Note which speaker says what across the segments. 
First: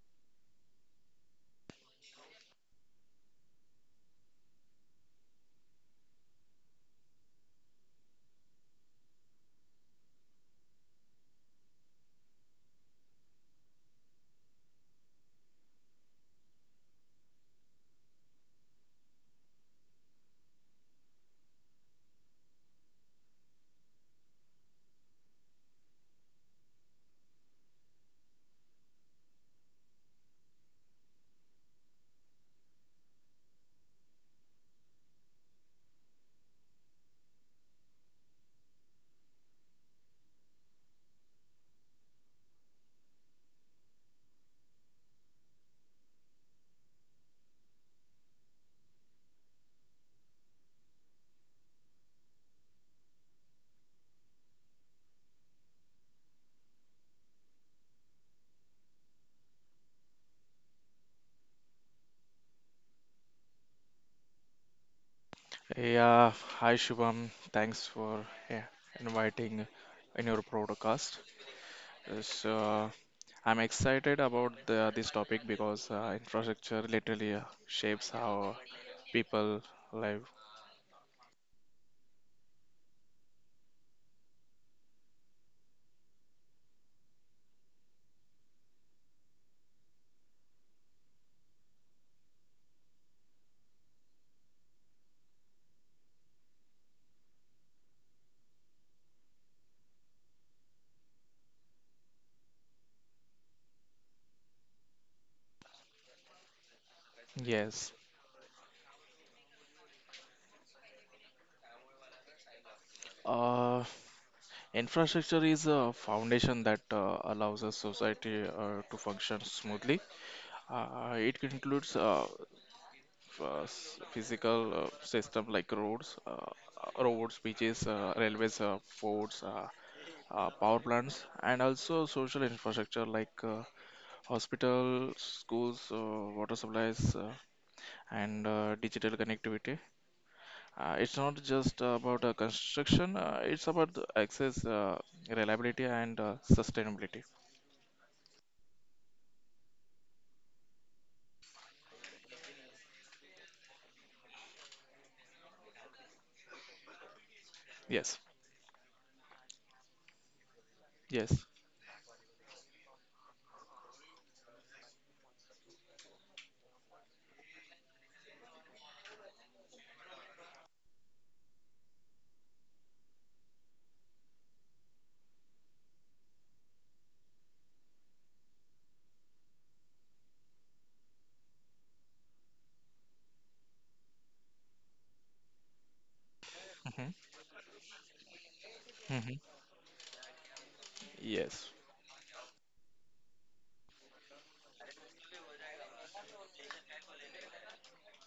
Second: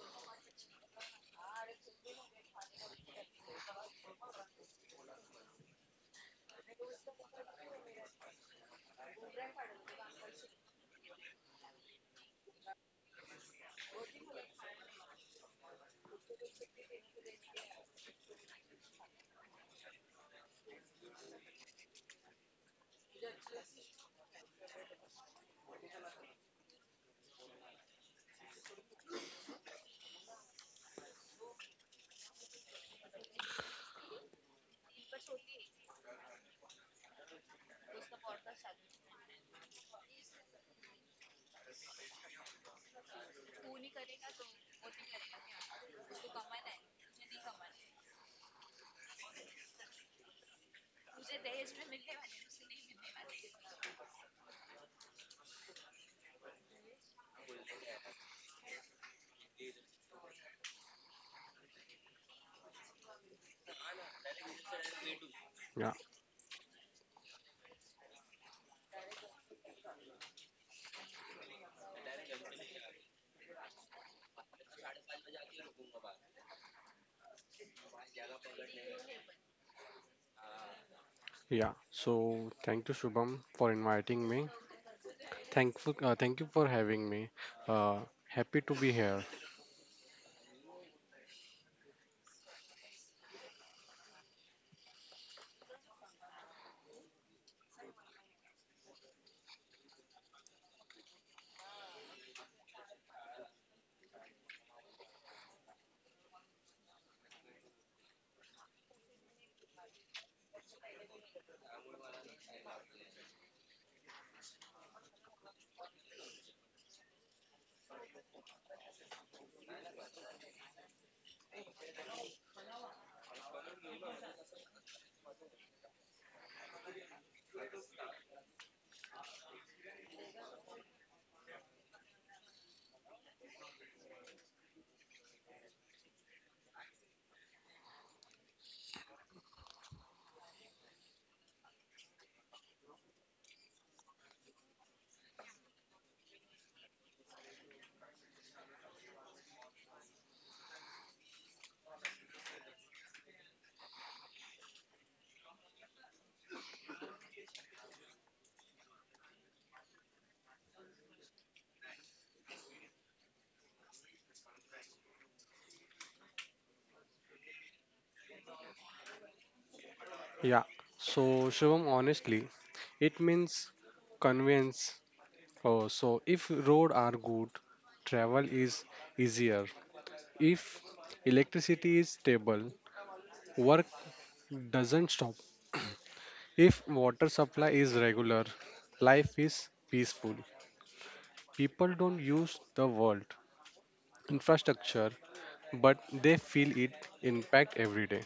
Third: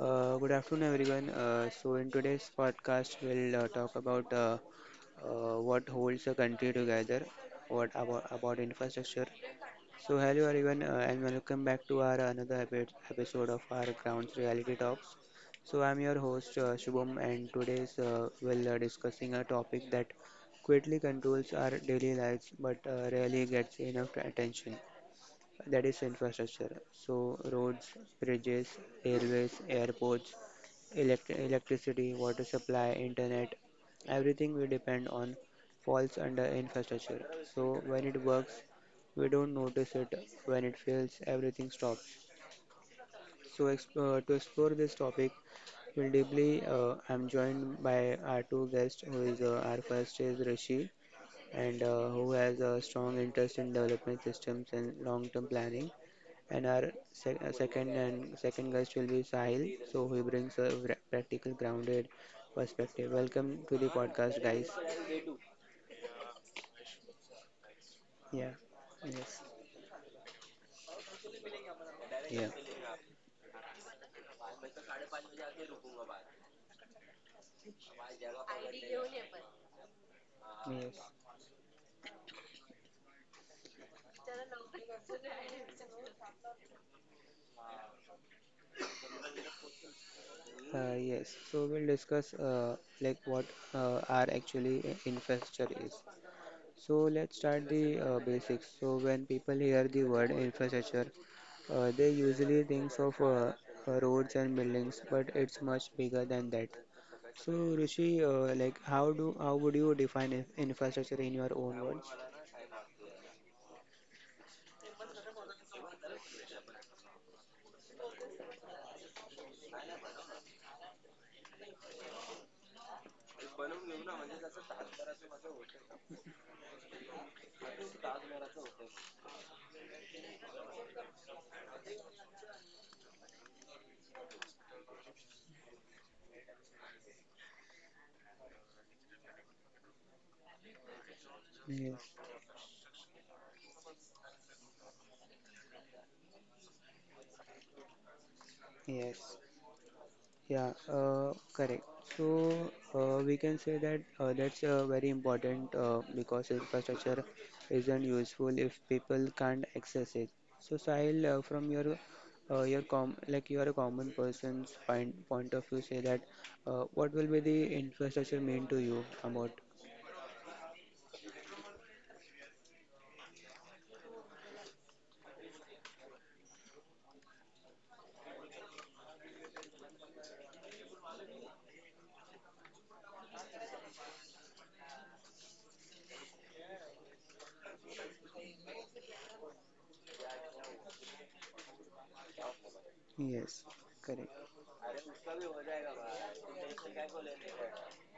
Speaker 1: Good afternoon, everyone. So, in today's podcast, we'll talk about what holds a country together, what about infrastructure. So, hello, everyone, and welcome back to our another episode of our Grounds Reality Talks. So, I'm your host Shubham, and today's we'll discussing a topic that quietly controls our daily lives but rarely gets enough attention, that is infrastructure. So, roads, bridges, railways, airports, electricity, water supply, internet, everything we depend on falls under infrastructure. So, when it works, we don't notice it. When it fails, everything stops. So, exp- to explore this topic, I'm joined by our two guests, who is our first is Rishi, and who has a strong interest in development systems and long-term planning. And our second guest will be Sahil, so he brings a practical, grounded perspective. Welcome to the podcast, guys.
Speaker 2: Yeah,
Speaker 3: Yeah, Hi Shubham. Thanks for
Speaker 1: Yeah. Yes.
Speaker 3: inviting in your podcast. Uh,
Speaker 1: Yeah.
Speaker 3: So I'm excited about this topic because infrastructure literally shapes how people live.
Speaker 1: Yes.
Speaker 2: yeah. So thank you, Shubham, for inviting me. Thank you for having me. Uh, Happy to be here.
Speaker 1: Yes. So we'll discuss like what are actually, infrastructure is. So let's start the basics. So when people hear the word infrastructure, they usually think of roads and buildings, but it's much bigger than that. So
Speaker 3: Yes.
Speaker 1: Rishi, like how would you define infrastructure in your own words?
Speaker 3: Uh, Infrastructure is a foundation that allows a society to function smoothly. It includes physical system like roads, beaches, railways, forts, power plants, and also social infrastructure like hospitals, schools, water supplies, and digital connectivity. It's not just
Speaker 1: Yes.
Speaker 3: about construction; it's about the access, reliability, and sustainability.
Speaker 1: Yes. Yeah, correct. So we can say that that's very important, because infrastructure isn't
Speaker 3: Yes,
Speaker 1: useful if people can't access it. So Sahil,
Speaker 3: yes.
Speaker 1: from your com like you are a common person's point of view, say that, what will be the infrastructure mean to you about?
Speaker 2: Yeah. So Shubham, honestly, it means convenience. Oh, so if road are good, travel is easier. If electricity is stable, work doesn't stop. If
Speaker 3: Hmm.
Speaker 2: water supply is regular,
Speaker 3: Hmm.
Speaker 2: life is peaceful.
Speaker 3: Yes.
Speaker 2: People don't use the world
Speaker 1: Yes, correct.
Speaker 2: infrastructure but they feel it impact every day.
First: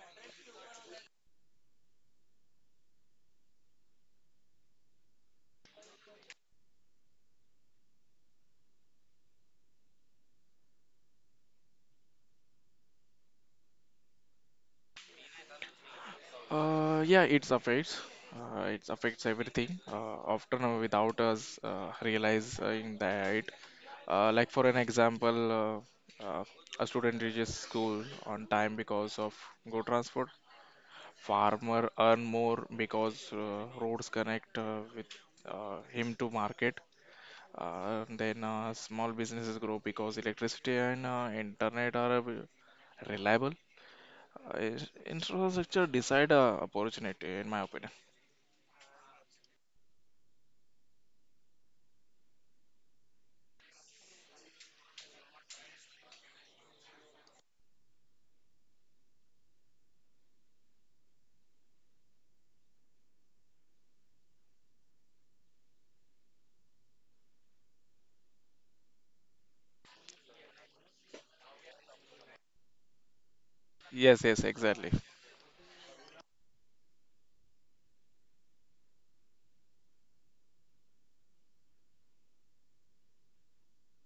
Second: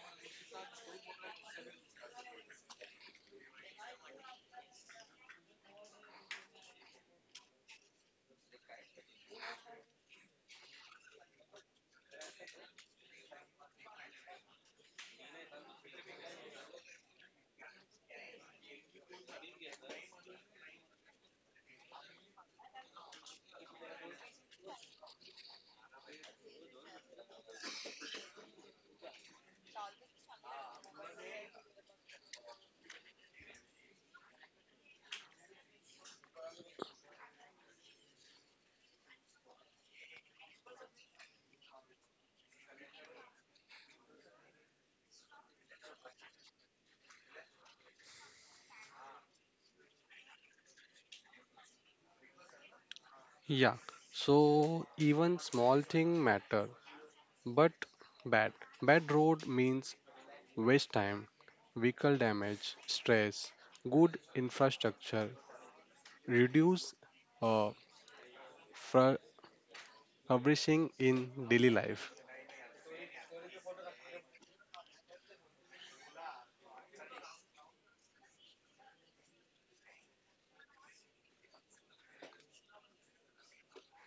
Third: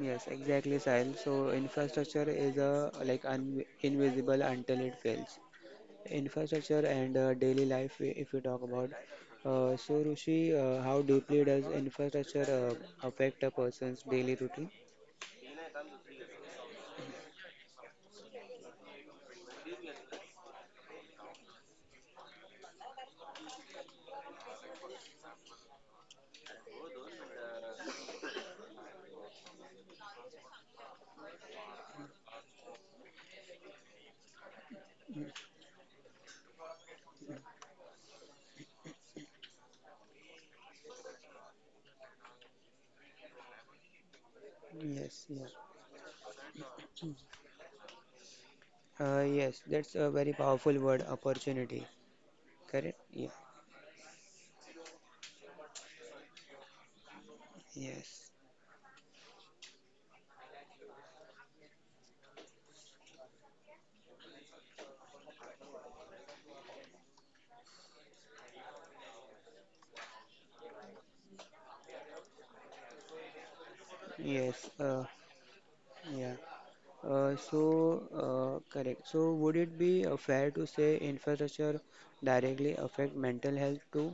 Speaker 1: Yes, exactly, Sahil. So infrastructure is a like un invisible until it fails. Infrastructure and daily life, if we talk about, Rushi, how deeply does infrastructure affect a person's daily routine?
Speaker 3: Yeah, it affects everything, often without us realizing that. Like for an example, uh, uh, a student reaches school on time because of good transport. Farmer earn more because roads connect with him to market. Then Small businesses grow because electricity and internet are reliable. Uh,
Speaker 1: Yes, yeah.
Speaker 3: Infrastructure decide opportunity, in my opinion.
Speaker 1: Uh, yes, that's a very powerful word, opportunity. Correct, yeah.
Speaker 2: Yeah, so even small thing matter, but
Speaker 1: Yes,
Speaker 2: bad. Bad road means waste time, vehicle damage, stress, good infrastructure, reduce uh, fr- flourishing in daily life.
Speaker 3: Yes, yes,
Speaker 1: yes.
Speaker 3: exactly.
Speaker 1: Uh, yeah. Uh, so, correct, so would it be fair to say infrastructure directly affect mental health too?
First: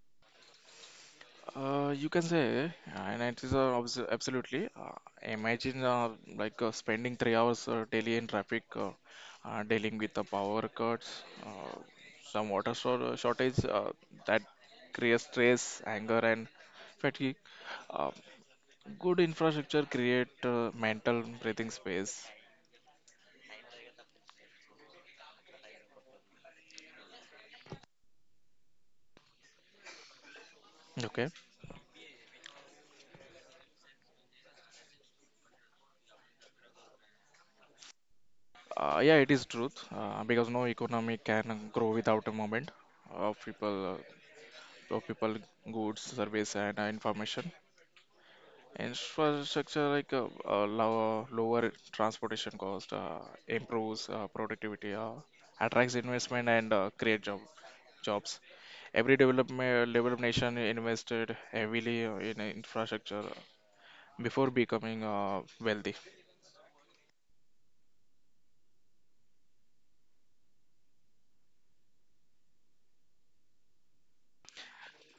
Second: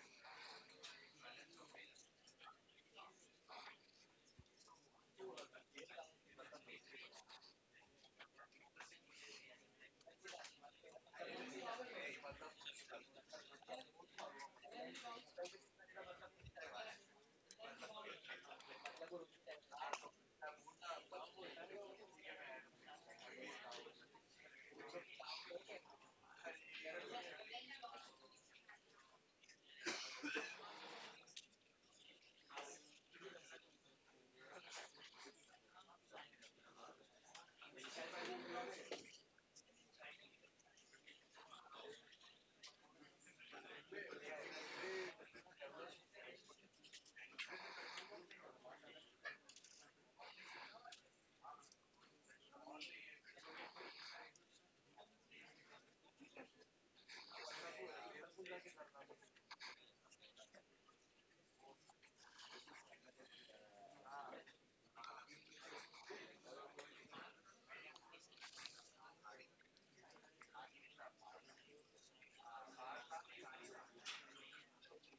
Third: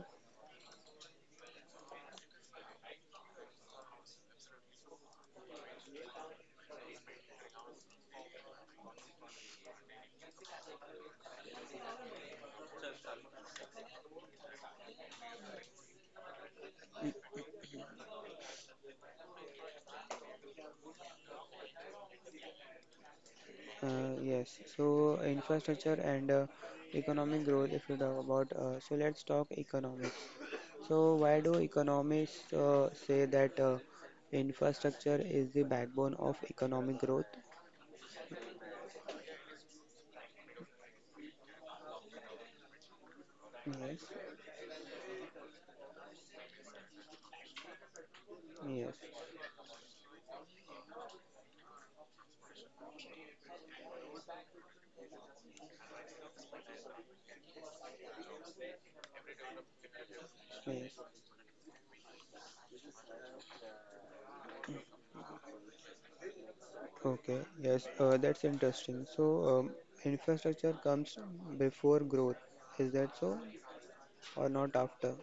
Speaker 3: You can say, and it is absolutely. Imagine spending 3 hours daily in traffic, dealing with the power cuts, some shortage that creates stress, anger, and fatigue. Uh, Good infrastructure create mental breathing space.
Speaker 1: Yes, so infrastructure and economic growth, if you talk about. So let's talk economics. So,
Speaker 3: Okay.
Speaker 1: why do economists say that infrastructure is the backbone of economic growth?
Speaker 3: Yeah, it is truth because no economy can grow without a moment of
Speaker 1: Yes,
Speaker 3: people uh, of people, goods, service, and information.
Speaker 1: yes,
Speaker 3: Infrastructure like lower transportation cost, improves productivity, attracts investment, and create jobs. Every development developed nation
Speaker 1: yes.
Speaker 3: invested heavily in infrastructure before becoming wealthy.
Speaker 1: Okay, yes, that's interesting. So, infrastructure comes before growth, is that so, or not after?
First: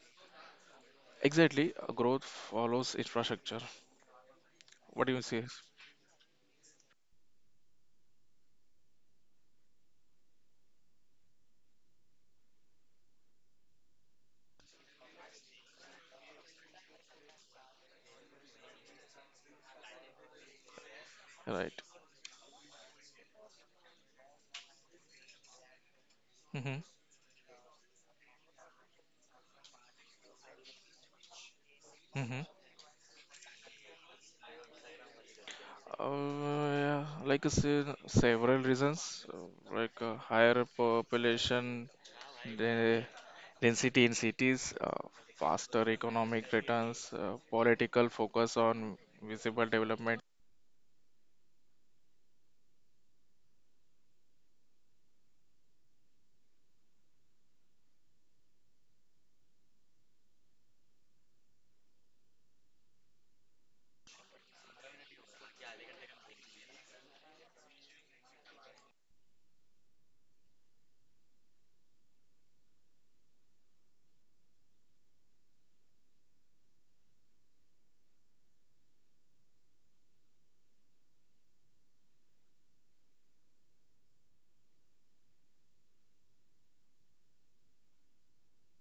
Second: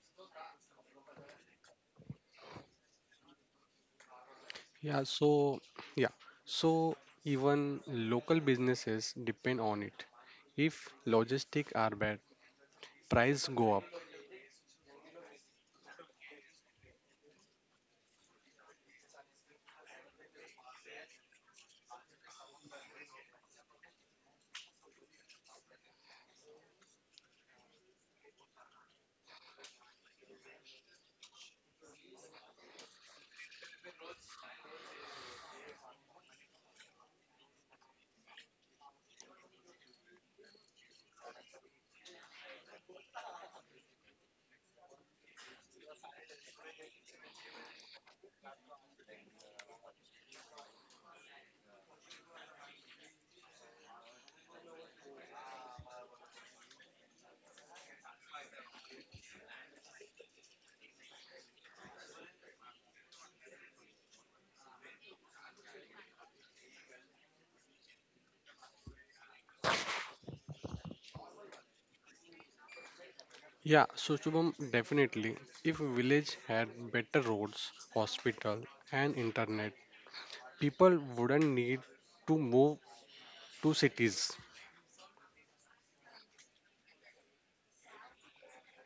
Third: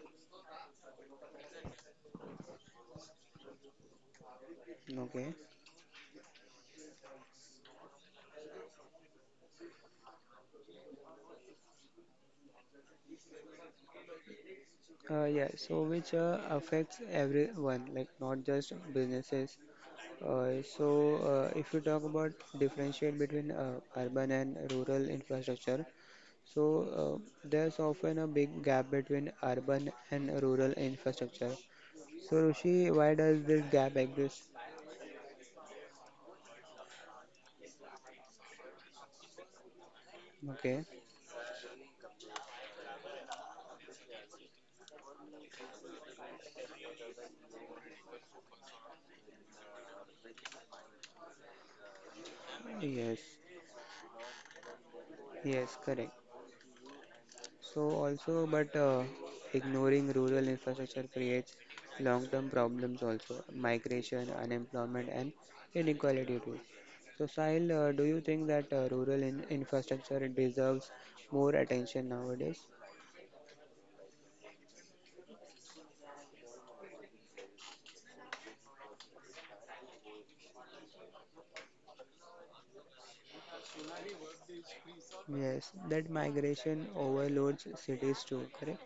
Speaker 3: Exactly, growth follows infrastructure.
Speaker 2: Yeah,
Speaker 3: What do you
Speaker 1: Okay.
Speaker 3: say?
Speaker 2: so yeah, so even local businesses depend on it. If logistics are bad, price go up.
Speaker 1: Yeah, so which affects everyone, like not just businesses. So, if
Speaker 3: Right.
Speaker 1: you talk about differentiate between urban and rural infrastructure, so
Speaker 3: Mm-hmm.
Speaker 1: there's often a big gap between urban and rural infrastructure.
Speaker 3: Mm-hmm.
Speaker 1: So, Rushi, why does this gap exist?
Speaker 3: Uh, yeah, like I said, several reasons, higher
Speaker 1: Okay,
Speaker 3: population de- density in cities, faster economic returns, political focus on visible development.
Speaker 1: yes, yes, correct. So also, but ignoring rural infrastructure creates long-term problems also, migration, unemployment, and inequality too. So Sahil, do you think that rural in infrastructure deserves more attention nowadays?
Speaker 2: Yeah, so Shubham, definitely. If village had better roads, hospital, and internet, people wouldn't need to move to cities.
Speaker 1: Yes, that migration overloads cities too, correct?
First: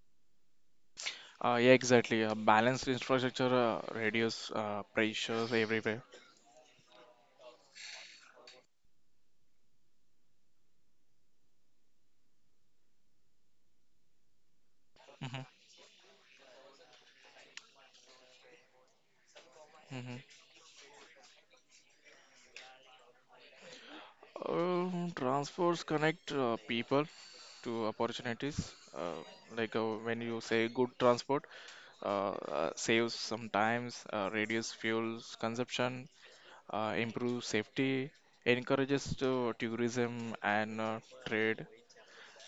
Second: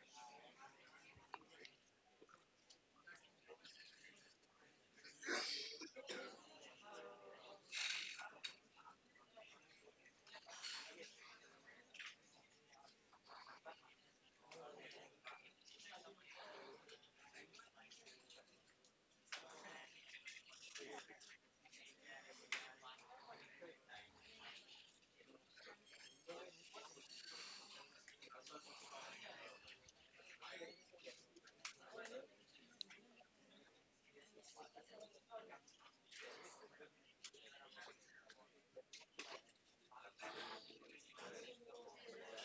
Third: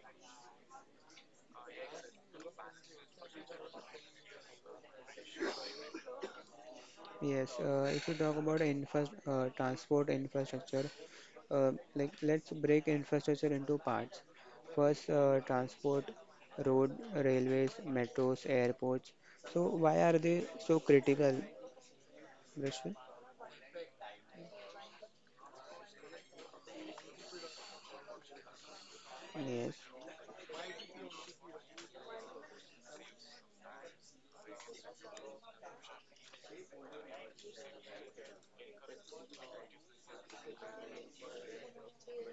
Speaker 3: Yeah, exactly. Balanced infrastructure reduce pressures everywhere.
Speaker 1: Yes, if you talk about infra transport infrastructure, like let's break infrastructure into parts. First,
Speaker 3: hmm
Speaker 1: transport, road, railways, metros, airports. So why
Speaker 3: hmm
Speaker 1: are they so critical, Brishul?
Speaker 3: Transports connect people to opportunities.
Speaker 1: Yes,
Speaker 3: When you say good transport, uh, saves sometimes, reduces fuel consumption, improves safety, encourages to tourism and trade.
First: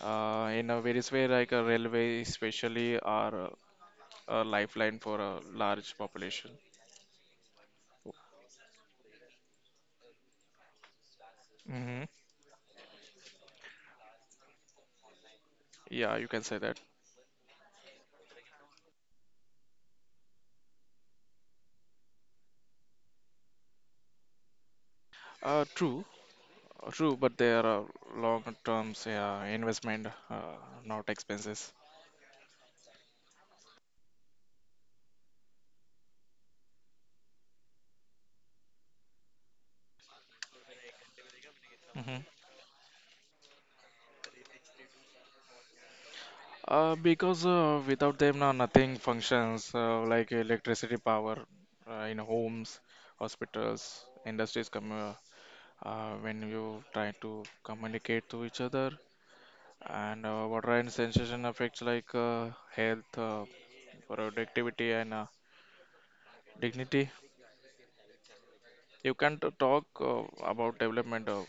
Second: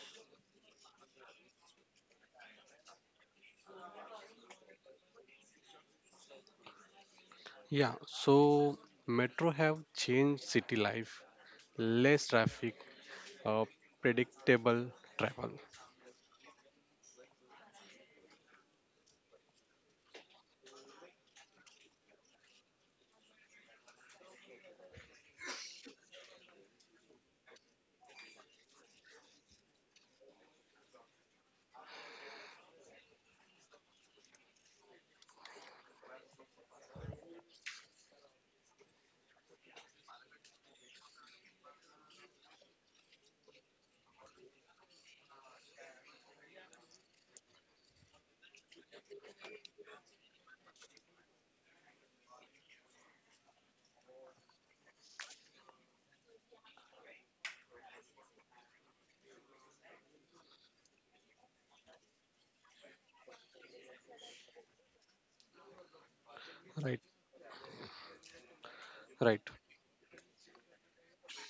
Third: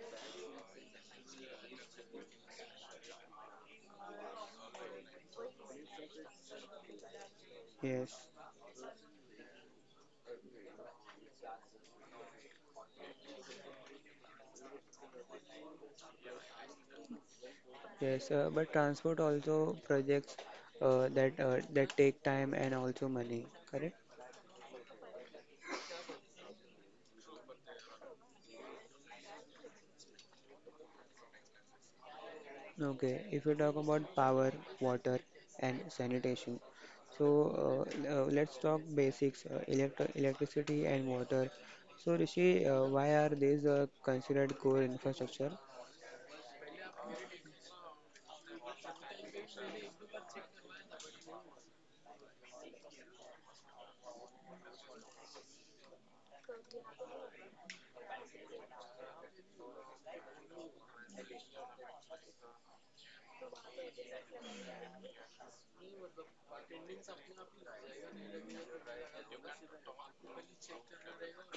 Speaker 3: In a various way, like a railway, especially, are a lifeline for a large population.
Speaker 2: Yeah,
Speaker 1: yes,
Speaker 2: so metro have changed city life,
Speaker 3: Hmm.
Speaker 2: less traffic, uh, predictable travel.
Speaker 3: Yeah, you can say that.
Speaker 1: yes. But transport also projects that, that take time and also money, correct?
Speaker 3: True. True, but they are long terms, yeah, investment, not expenses.
Speaker 1: Okay, if you talk about power, water, and sanitation, so let's talk basics: electricity and water. So,
Speaker 3: hmm
Speaker 1: Rishi, why are these considered core infrastructure?
Speaker 3: Because without them, nothing functions like electricity power in homes, hospitals, industries. Come When you try to communicate to each other, and water and sensation affects like health, productivity, and
Speaker 2: Right,
Speaker 3: dignity. You can't
Speaker 2: right.
Speaker 3: talk about development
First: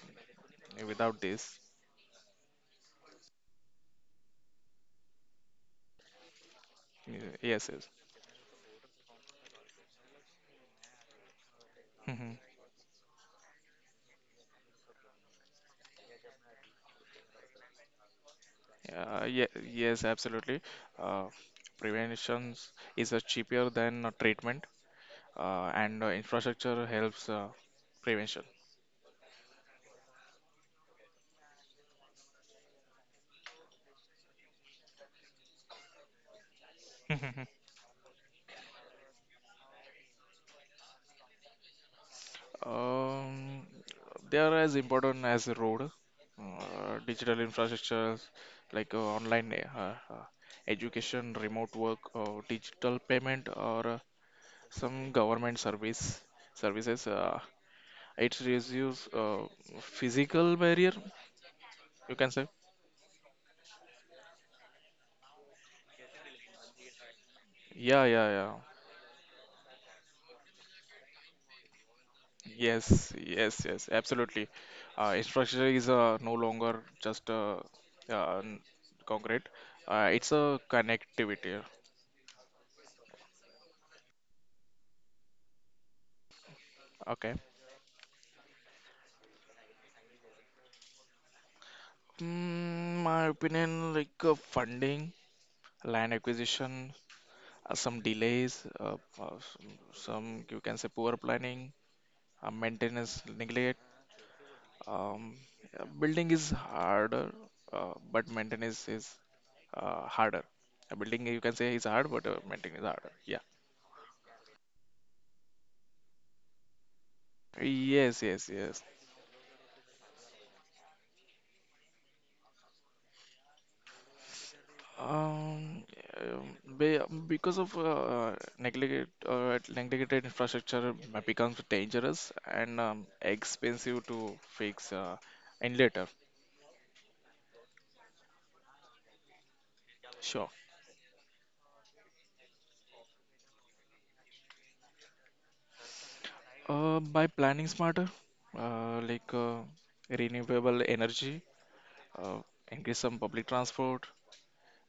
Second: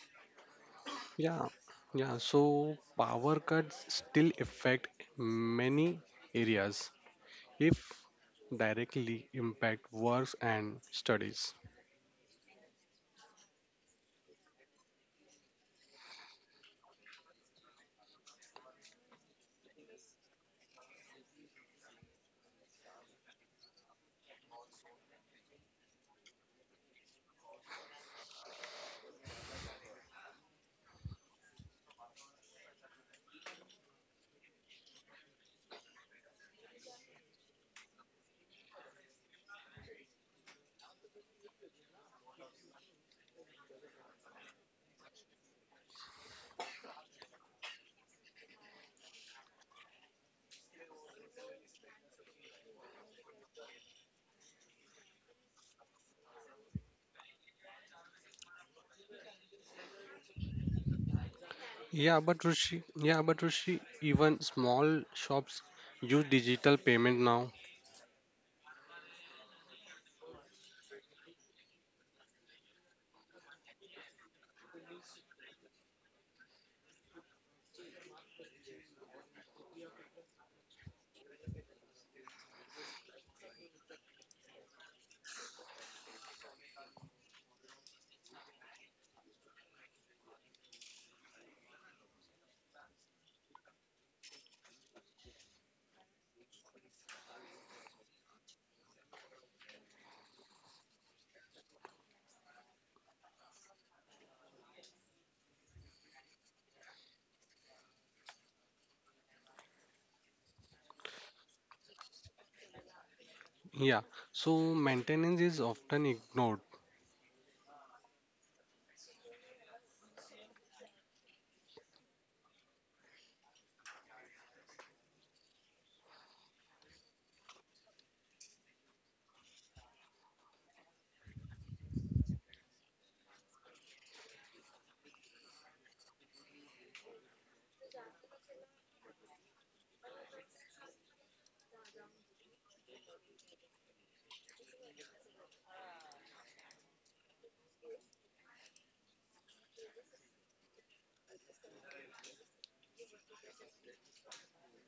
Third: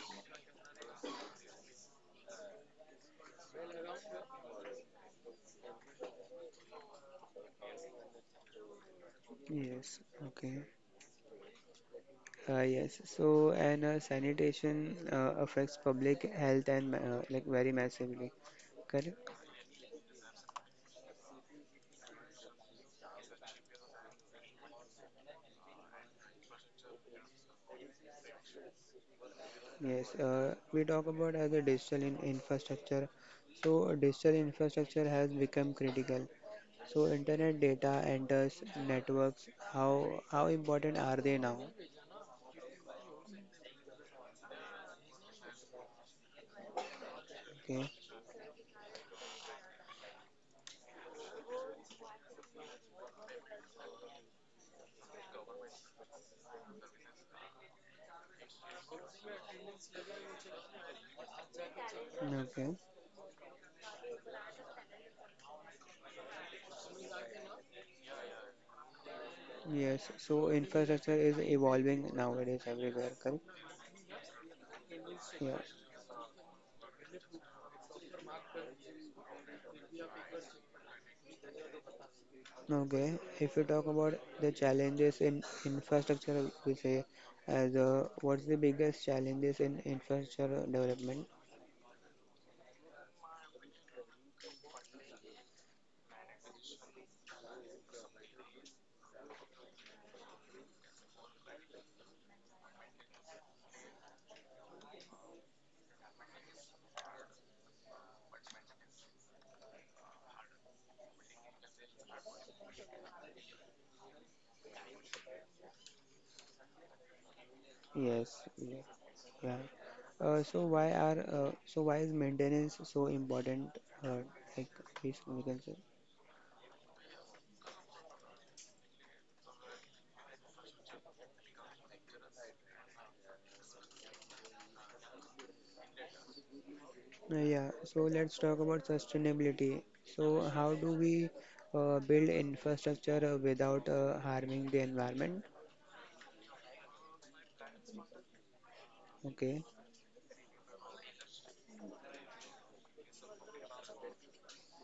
Speaker 3: without
Speaker 2: Yeah,
Speaker 3: this.
Speaker 2: yeah. So power cuts still affect many areas,
Speaker 3: Y- Yes,
Speaker 2: if
Speaker 3: yes.
Speaker 2: directly impact
Speaker 1: Yes,
Speaker 2: works
Speaker 1: okay.
Speaker 2: and studies.
Speaker 3: hmm
Speaker 1: Yes, so, and sanitation affects public health and like very massively, correct?
Speaker 3: Ye Yes, absolutely. Uh, Prevention is cheaper than treatment, and infrastructure helps prevention.
Speaker 1: Yes, we talk about as a digital in infrastructure. So digital infrastructure has become critical. So internet data enters networks. How important are they now?
Speaker 3: Um, they are as important as the road. Digital
Speaker 1: Okay,
Speaker 3: infrastructure like online education, remote work, or digital payment, or some government services. It reduces physical barrier, you
Speaker 2: Yeah,
Speaker 3: can
Speaker 2: but
Speaker 3: say.
Speaker 1: okay.
Speaker 2: Rishi, yeah, but Rishi, even small shops use digital payment now.
Speaker 3: Yeah, yeah, yeah.
Speaker 1: Yes. So infrastructure is evolving nowadays everywhere,
Speaker 3: Yes,
Speaker 1: correct.
Speaker 3: yes, yes, absolutely.
Speaker 1: Yeah.
Speaker 3: Infrastructure is no longer just uh, n- concrete. It's a connectivity.
Speaker 1: Okay. If you talk about the challenges in infrastructure, we say
Speaker 3: Okay.
Speaker 1: as, what's the biggest challenges in infrastructure development?
Speaker 3: My opinion, like funding, land acquisition, some delays, some you can say poor planning, maintenance neglect. Um, Building is harder, but maintenance is harder. Building you can say is hard, but maintenance is harder. Yeah.
Speaker 2: Yeah, so maintenance is often ignored.
Speaker 3: Yes,
Speaker 1: Yes,
Speaker 3: yes, yes.
Speaker 1: yes. Right. So why is maintenance so important? Uh, like this we can say.
Speaker 3: Um, um, be, because of neglected infrastructure becomes dangerous and expensive to fix in later.
Speaker 1: Yeah. So let's talk about sustainability. So
Speaker 3: Sure.
Speaker 1: how do we build infrastructure without harming the environment?
Speaker 3: By planning smarter, uh, like uh,
Speaker 1: Okay.
Speaker 3: renewable energy, uh, increase some public transport,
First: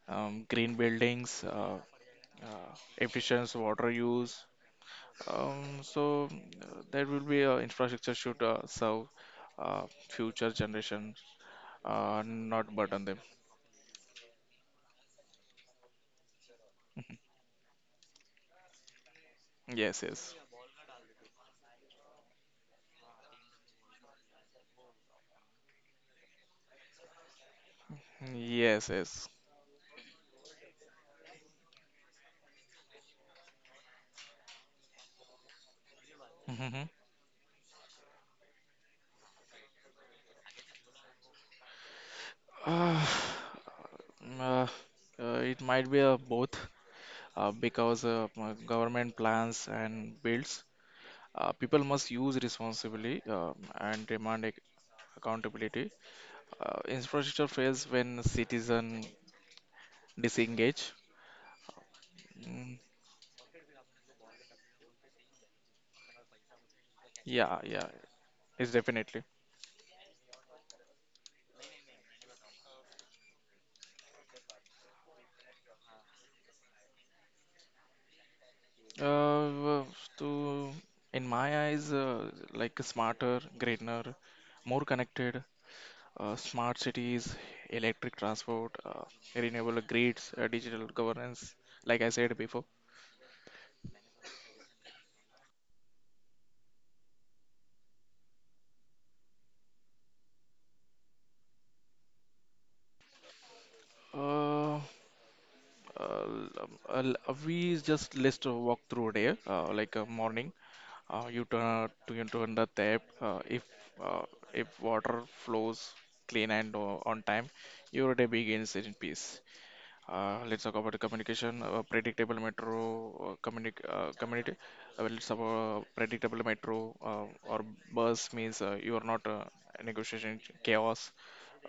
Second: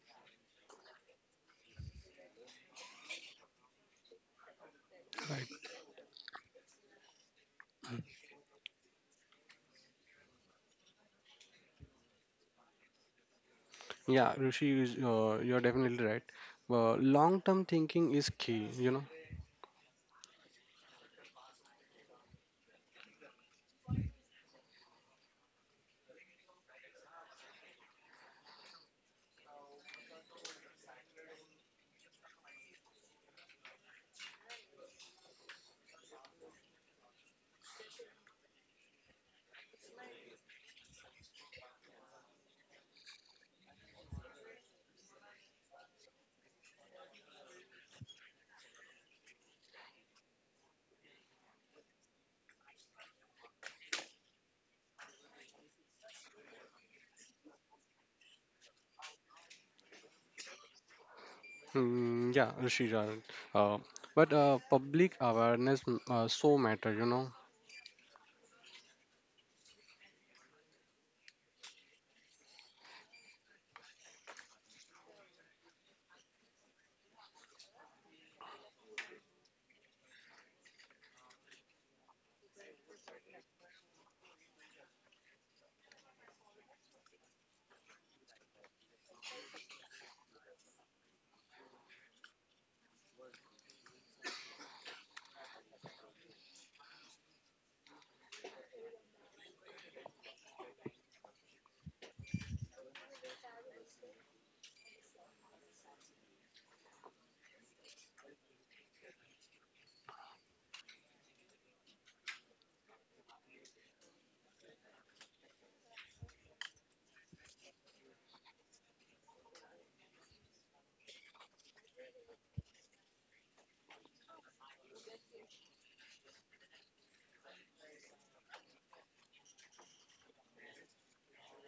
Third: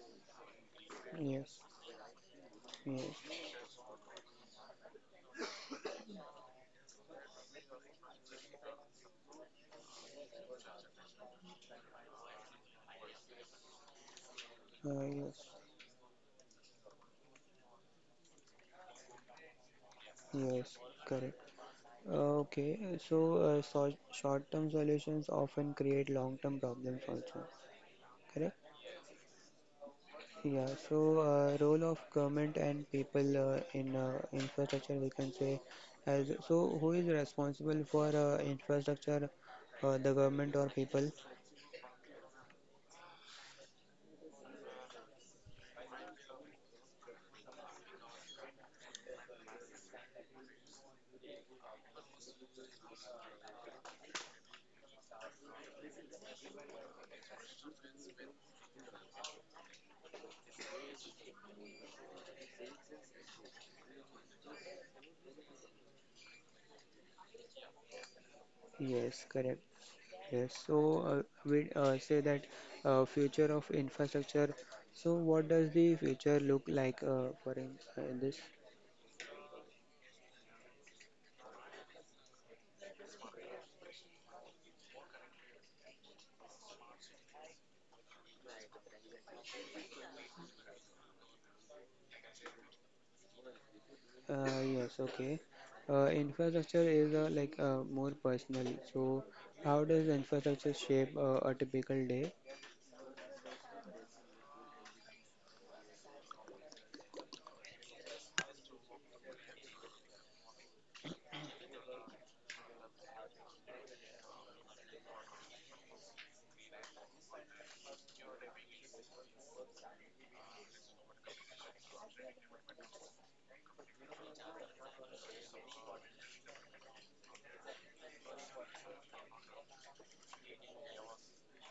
Speaker 3: green buildings,
Speaker 1: Yes.
Speaker 3: efficient
Speaker 1: Yes.
Speaker 3: water use.
Speaker 2: Right.
Speaker 3: So there will be Infrastructure should serve uh, future generations, not burden them.
Speaker 2: Yeah, Rishi, is,
Speaker 1: Yes.
Speaker 2: uh, you're definitely right. But long-term thinking is key, you know.
Speaker 3: Yes, yes,
Speaker 1: Yes. Correct. Okay. So short-term solutions often create long-term problems also, correct.
Speaker 3: yes, yes.
Speaker 1: Yeah, so role of government and people in infrastructure, we can say, as,
Speaker 3: Mhm.
Speaker 1: so who is responsible for infrastructure, the government or people?
Speaker 3: Uh, uh, it might be both, because government plans and builds. People must use responsibly and demand accountability. Infrastructure fails when citizen disengage.
Speaker 2: Mm, yeah,
Speaker 3: Mm,
Speaker 2: Rishi, you're right. uh, but public awareness, so matter, you know.
Speaker 3: yeah, yeah, it's
Speaker 1: Yes,
Speaker 3: definitely.
Speaker 1: correct. Yes, so we say that future of infrastructure. So what does the future look like in this?
Speaker 3: Uh, to In my eyes, smarter, greener, more connected, smart cities, electric transport, renewable grids, digital governance. Like I said before,
Speaker 1: Yes, okay. Infrastructure is like more personal. So how does infrastructure shape a typical day?
Speaker 3: uh, uh, l- um, uh, we just list a walk through a day, like a morning. You turn the tap. Uh, if water flows clean and on time, your day begins in peace. Let's talk about the communication, predictable metro communi community. Let's talk about predictable metro or bus means you are not negotiating chaos.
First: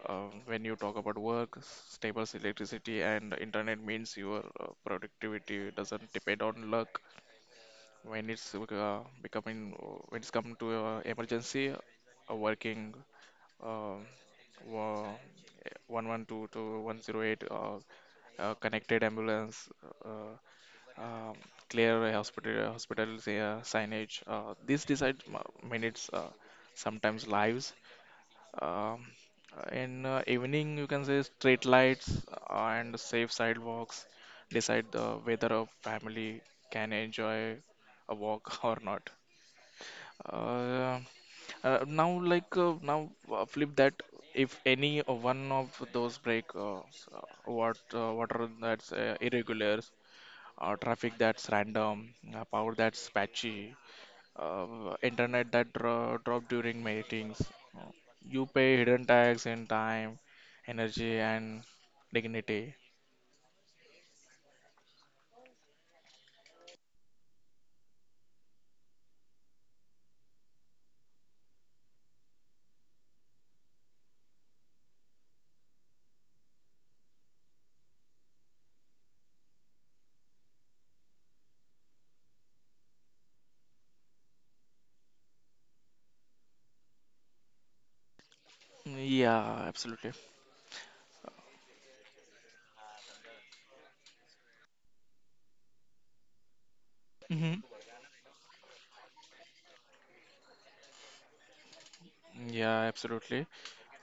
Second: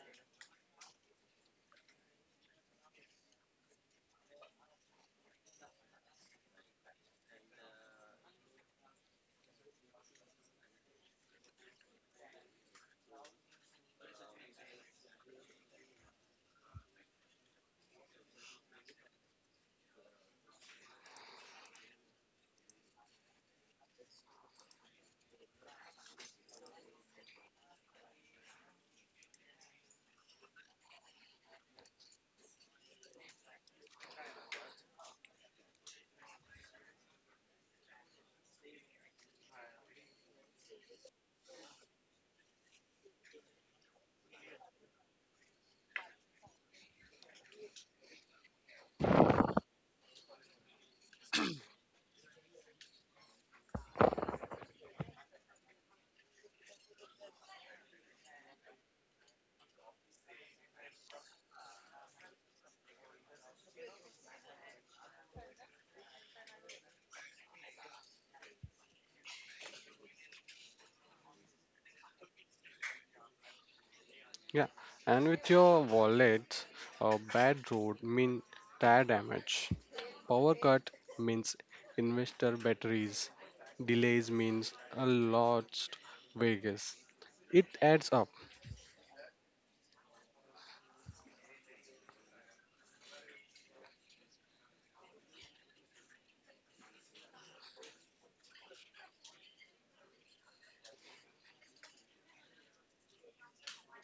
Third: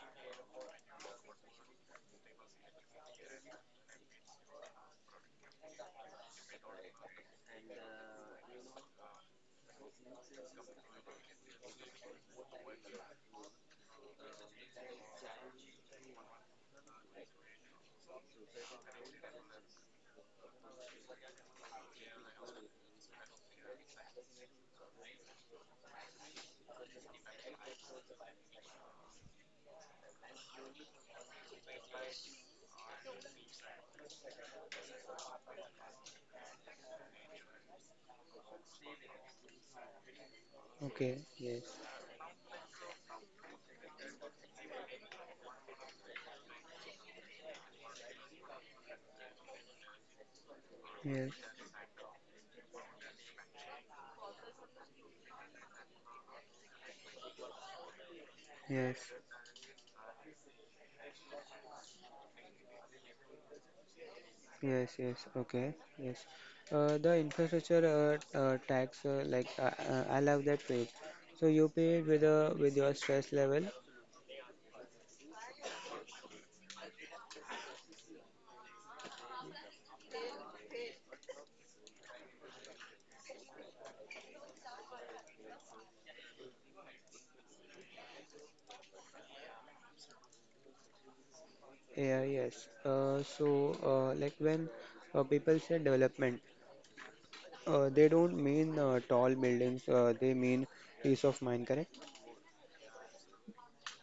Speaker 3: When you talk about work, stable electricity and internet means your productivity doesn't depend on luck. When it's uh, becoming uh, when it's come to emergency uh, working uh, wa- 112 to 108, connected ambulance, uh, um, clear hospitals signage, this decides minutes, sometimes lives. um, in evening, you can say street lights and safe sidewalks decide the whether a family can enjoy a walk or not. Uh,
Speaker 1: Okay, yes,
Speaker 3: Now, flip that. If any one of those break, what are that's irregulars, traffic
Speaker 1: yes,
Speaker 3: that's random, power that's patchy, internet that drop during meetings. Uh, You pay
Speaker 1: yes,
Speaker 3: hidden tax in time, energy, and dignity.
Speaker 1: yes, yes, okay, yes. The infrastructure tax, like, I love that page. So you pay it with your stress level.
Speaker 2: Yeah, and with your wallet, bad road mean tire damage. Power cut means investor batteries. Delays means a lost Vegas. It adds up.
Speaker 3: Yeah, absolutely.
Speaker 1: Yeah, yes. So like when people say development,
Speaker 3: Hmm.
Speaker 1: they don't mean tall buildings. They mean peace of mind, correct?
Speaker 3: Yeah, absolutely.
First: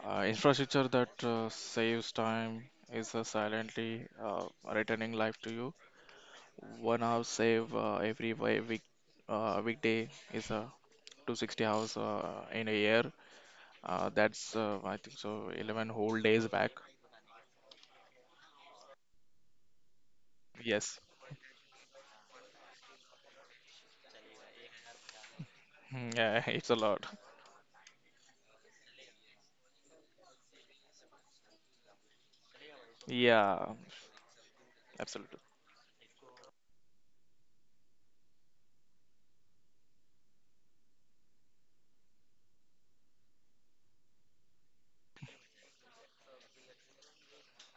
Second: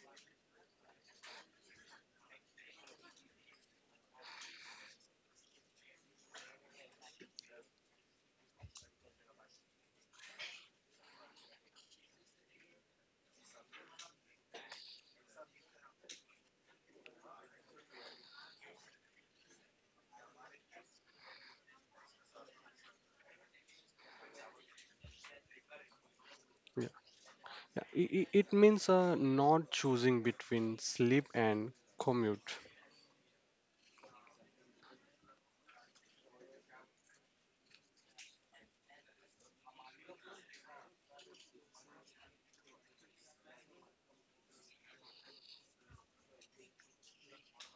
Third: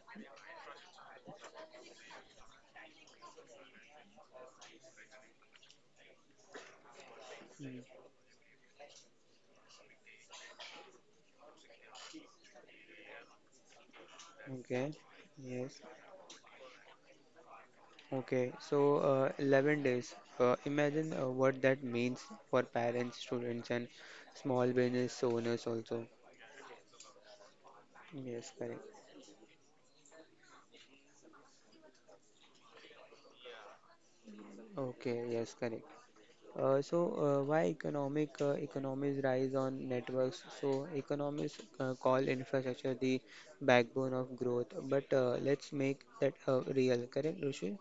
Speaker 3: Infrastructure that saves time is silently returning life to you. 1 hour save
Speaker 1: Mm.
Speaker 3: week, weekday is 260 hours in a year. That's
Speaker 1: Okay.
Speaker 3: I think so
Speaker 1: Yes.
Speaker 3: 11 whole days back.
Speaker 1: Okay, so 11 days.
Speaker 3: Yes.
Speaker 1: Imagine what that means for parents, students, and small business owners also.
Speaker 3: Hmm, yeah, it's a
Speaker 2: Yeah.
Speaker 3: lot.
Speaker 1: Yes,
Speaker 2: It
Speaker 1: correct.
Speaker 2: means not choosing between sleep and commute.
Speaker 3: Yeah,
Speaker 1: Okay,
Speaker 3: absolutely.
Speaker 1: yes, correct. So why economic economies rise on networks? So economists call infrastructure the backbone of growth, but let's make that real, correct, Rishi?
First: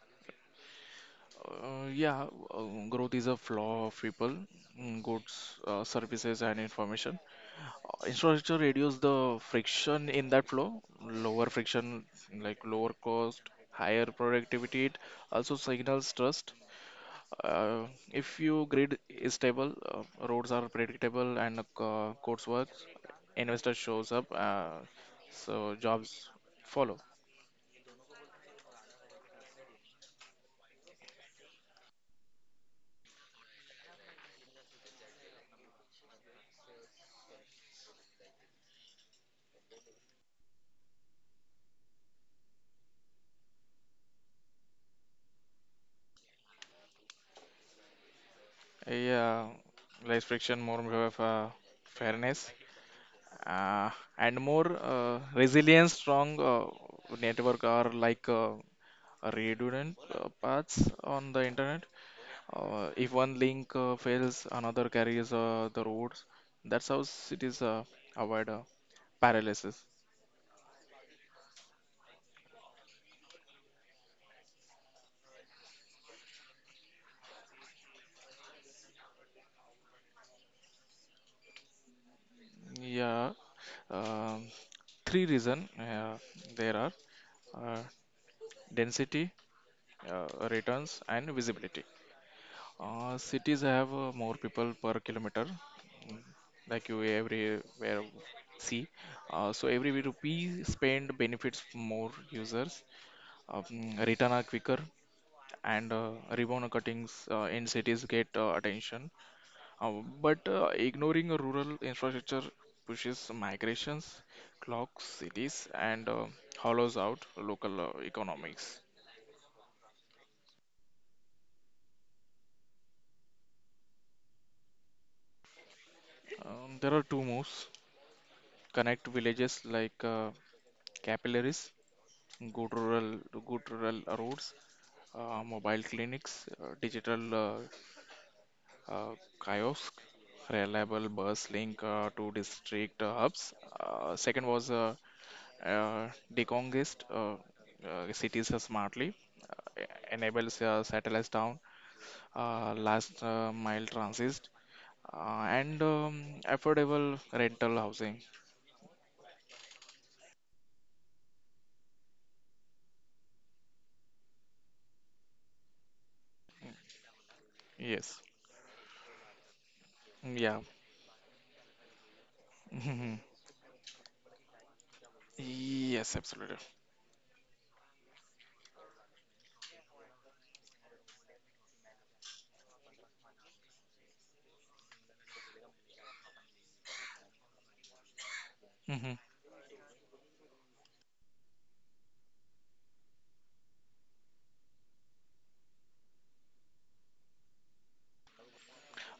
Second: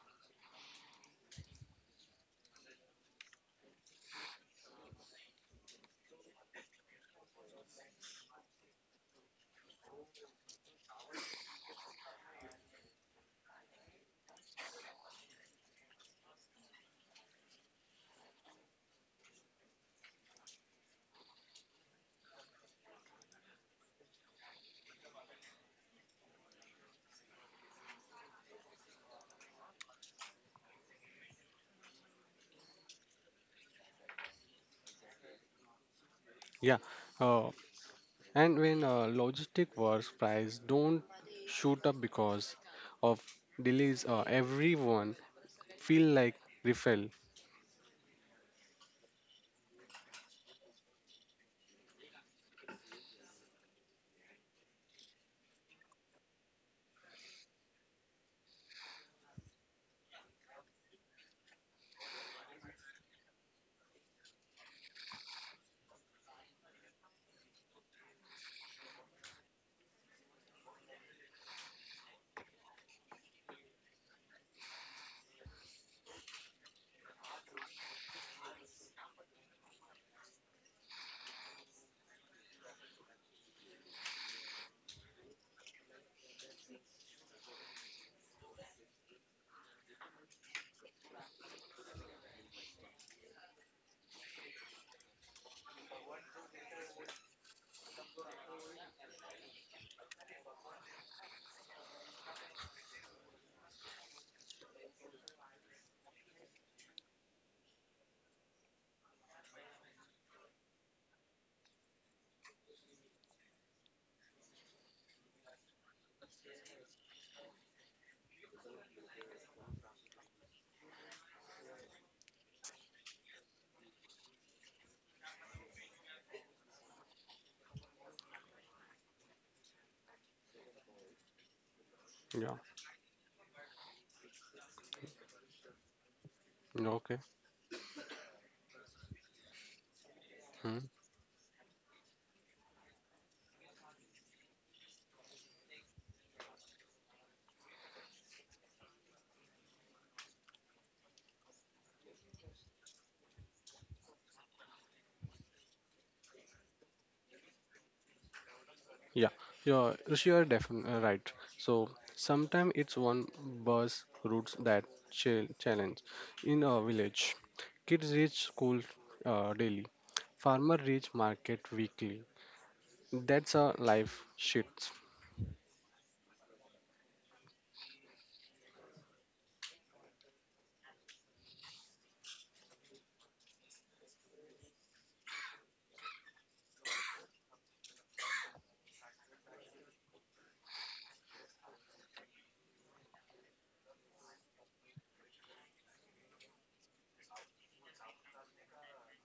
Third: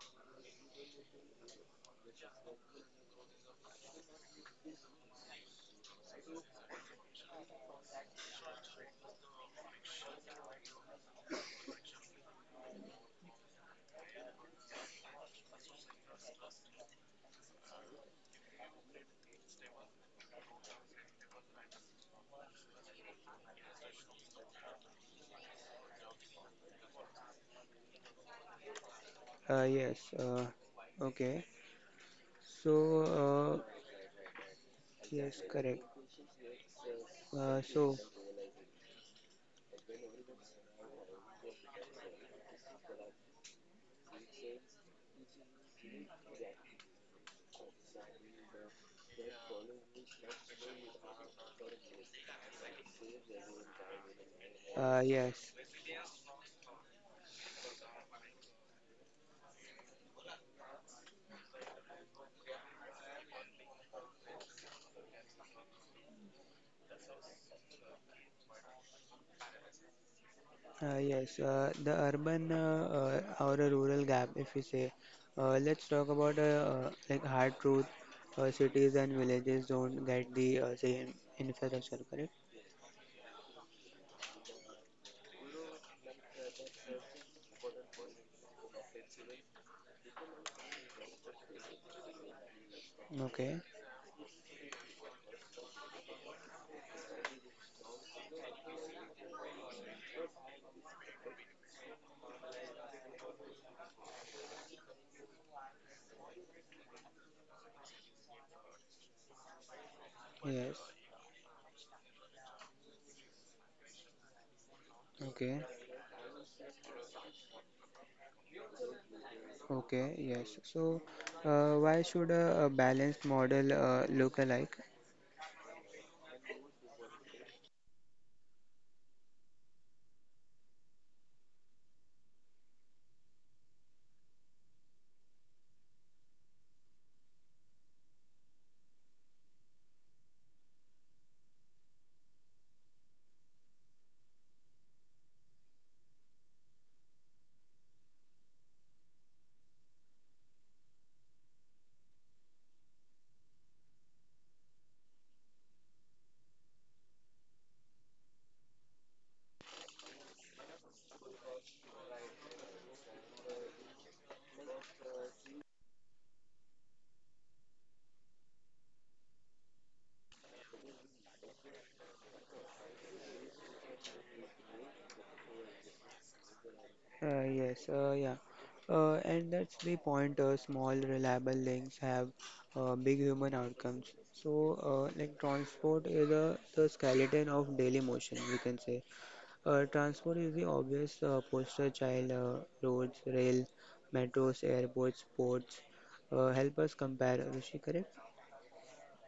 Speaker 3: Yeah, growth is a flaw of people, goods, services, and information. Infrastructure reduces the friction in that flow. Lower friction, like lower cost, higher productivity. It also signals trust. Uh, if your grid is stable, roads are predictable, and codes works, investor shows up, so jobs follow.
Speaker 1: Yes. Okay. So uh, yes, correct.
Speaker 2: Yeah. Uh,
Speaker 1: So
Speaker 2: and when logistic works, price don't shoot up because of delays. Everyone feel like refill.
Speaker 3: Yeah, less friction, more of fairness, uh, and more
Speaker 1: yes.
Speaker 3: resilience. Strong network are like redundant paths on the internet. If one link fails, another carries the roads. That's how cities avoid paralysis.
Speaker 1: Yes, the urban, or a rural gap, if we say. Let's talk about like hard truth. Cities and villages don't get the same infrastructure, correct?
Speaker 3: Yeah, um, three reason there are uh, density, returns, and visibility. Cities
Speaker 1: Okay.
Speaker 3: have more people per kilometer, like you everywhere see. So every rupee spent benefits more users, um, return are quicker, and ribbon cuttings in cities get attention. Uh, but
Speaker 1: Yes.
Speaker 3: ignoring rural infrastructure pushes migrations, clogs cities,
Speaker 1: Okay.
Speaker 3: and hollows out local economics.
Speaker 1: Okay. Yes. So, why should a balanced model look alike?
Speaker 3: There are two moves: connect villages like capillaries,
Speaker 2: Yeah.
Speaker 3: good rural, good rural roads, mobile clinics,
Speaker 2: Okay.
Speaker 3: digital uh, kiosk,
Speaker 2: Hmm.
Speaker 3: reliable bus link to district hubs. Second was uh, decongest cities smartly, uh, enables satellite town, last mile transit, and affordable rental housing.
Speaker 2: Yeah, you're, you're definitely right. So sometimes it's one bus routes that challenge. In a village, kids
Speaker 3: Yes,
Speaker 2: reach school daily,
Speaker 3: yeah,
Speaker 2: farmer reach market weekly. That's a life shift.
Speaker 3: yes, absolutely.
Speaker 1: Yes, yeah. And that's the point. Small, reliable links have big human outcomes. So, like transport is a, the skeleton of daily motion, we can say. Transport is the obvious poster child. Roads, rail, metros, airports, ports. Help us compare, Rishi, correct?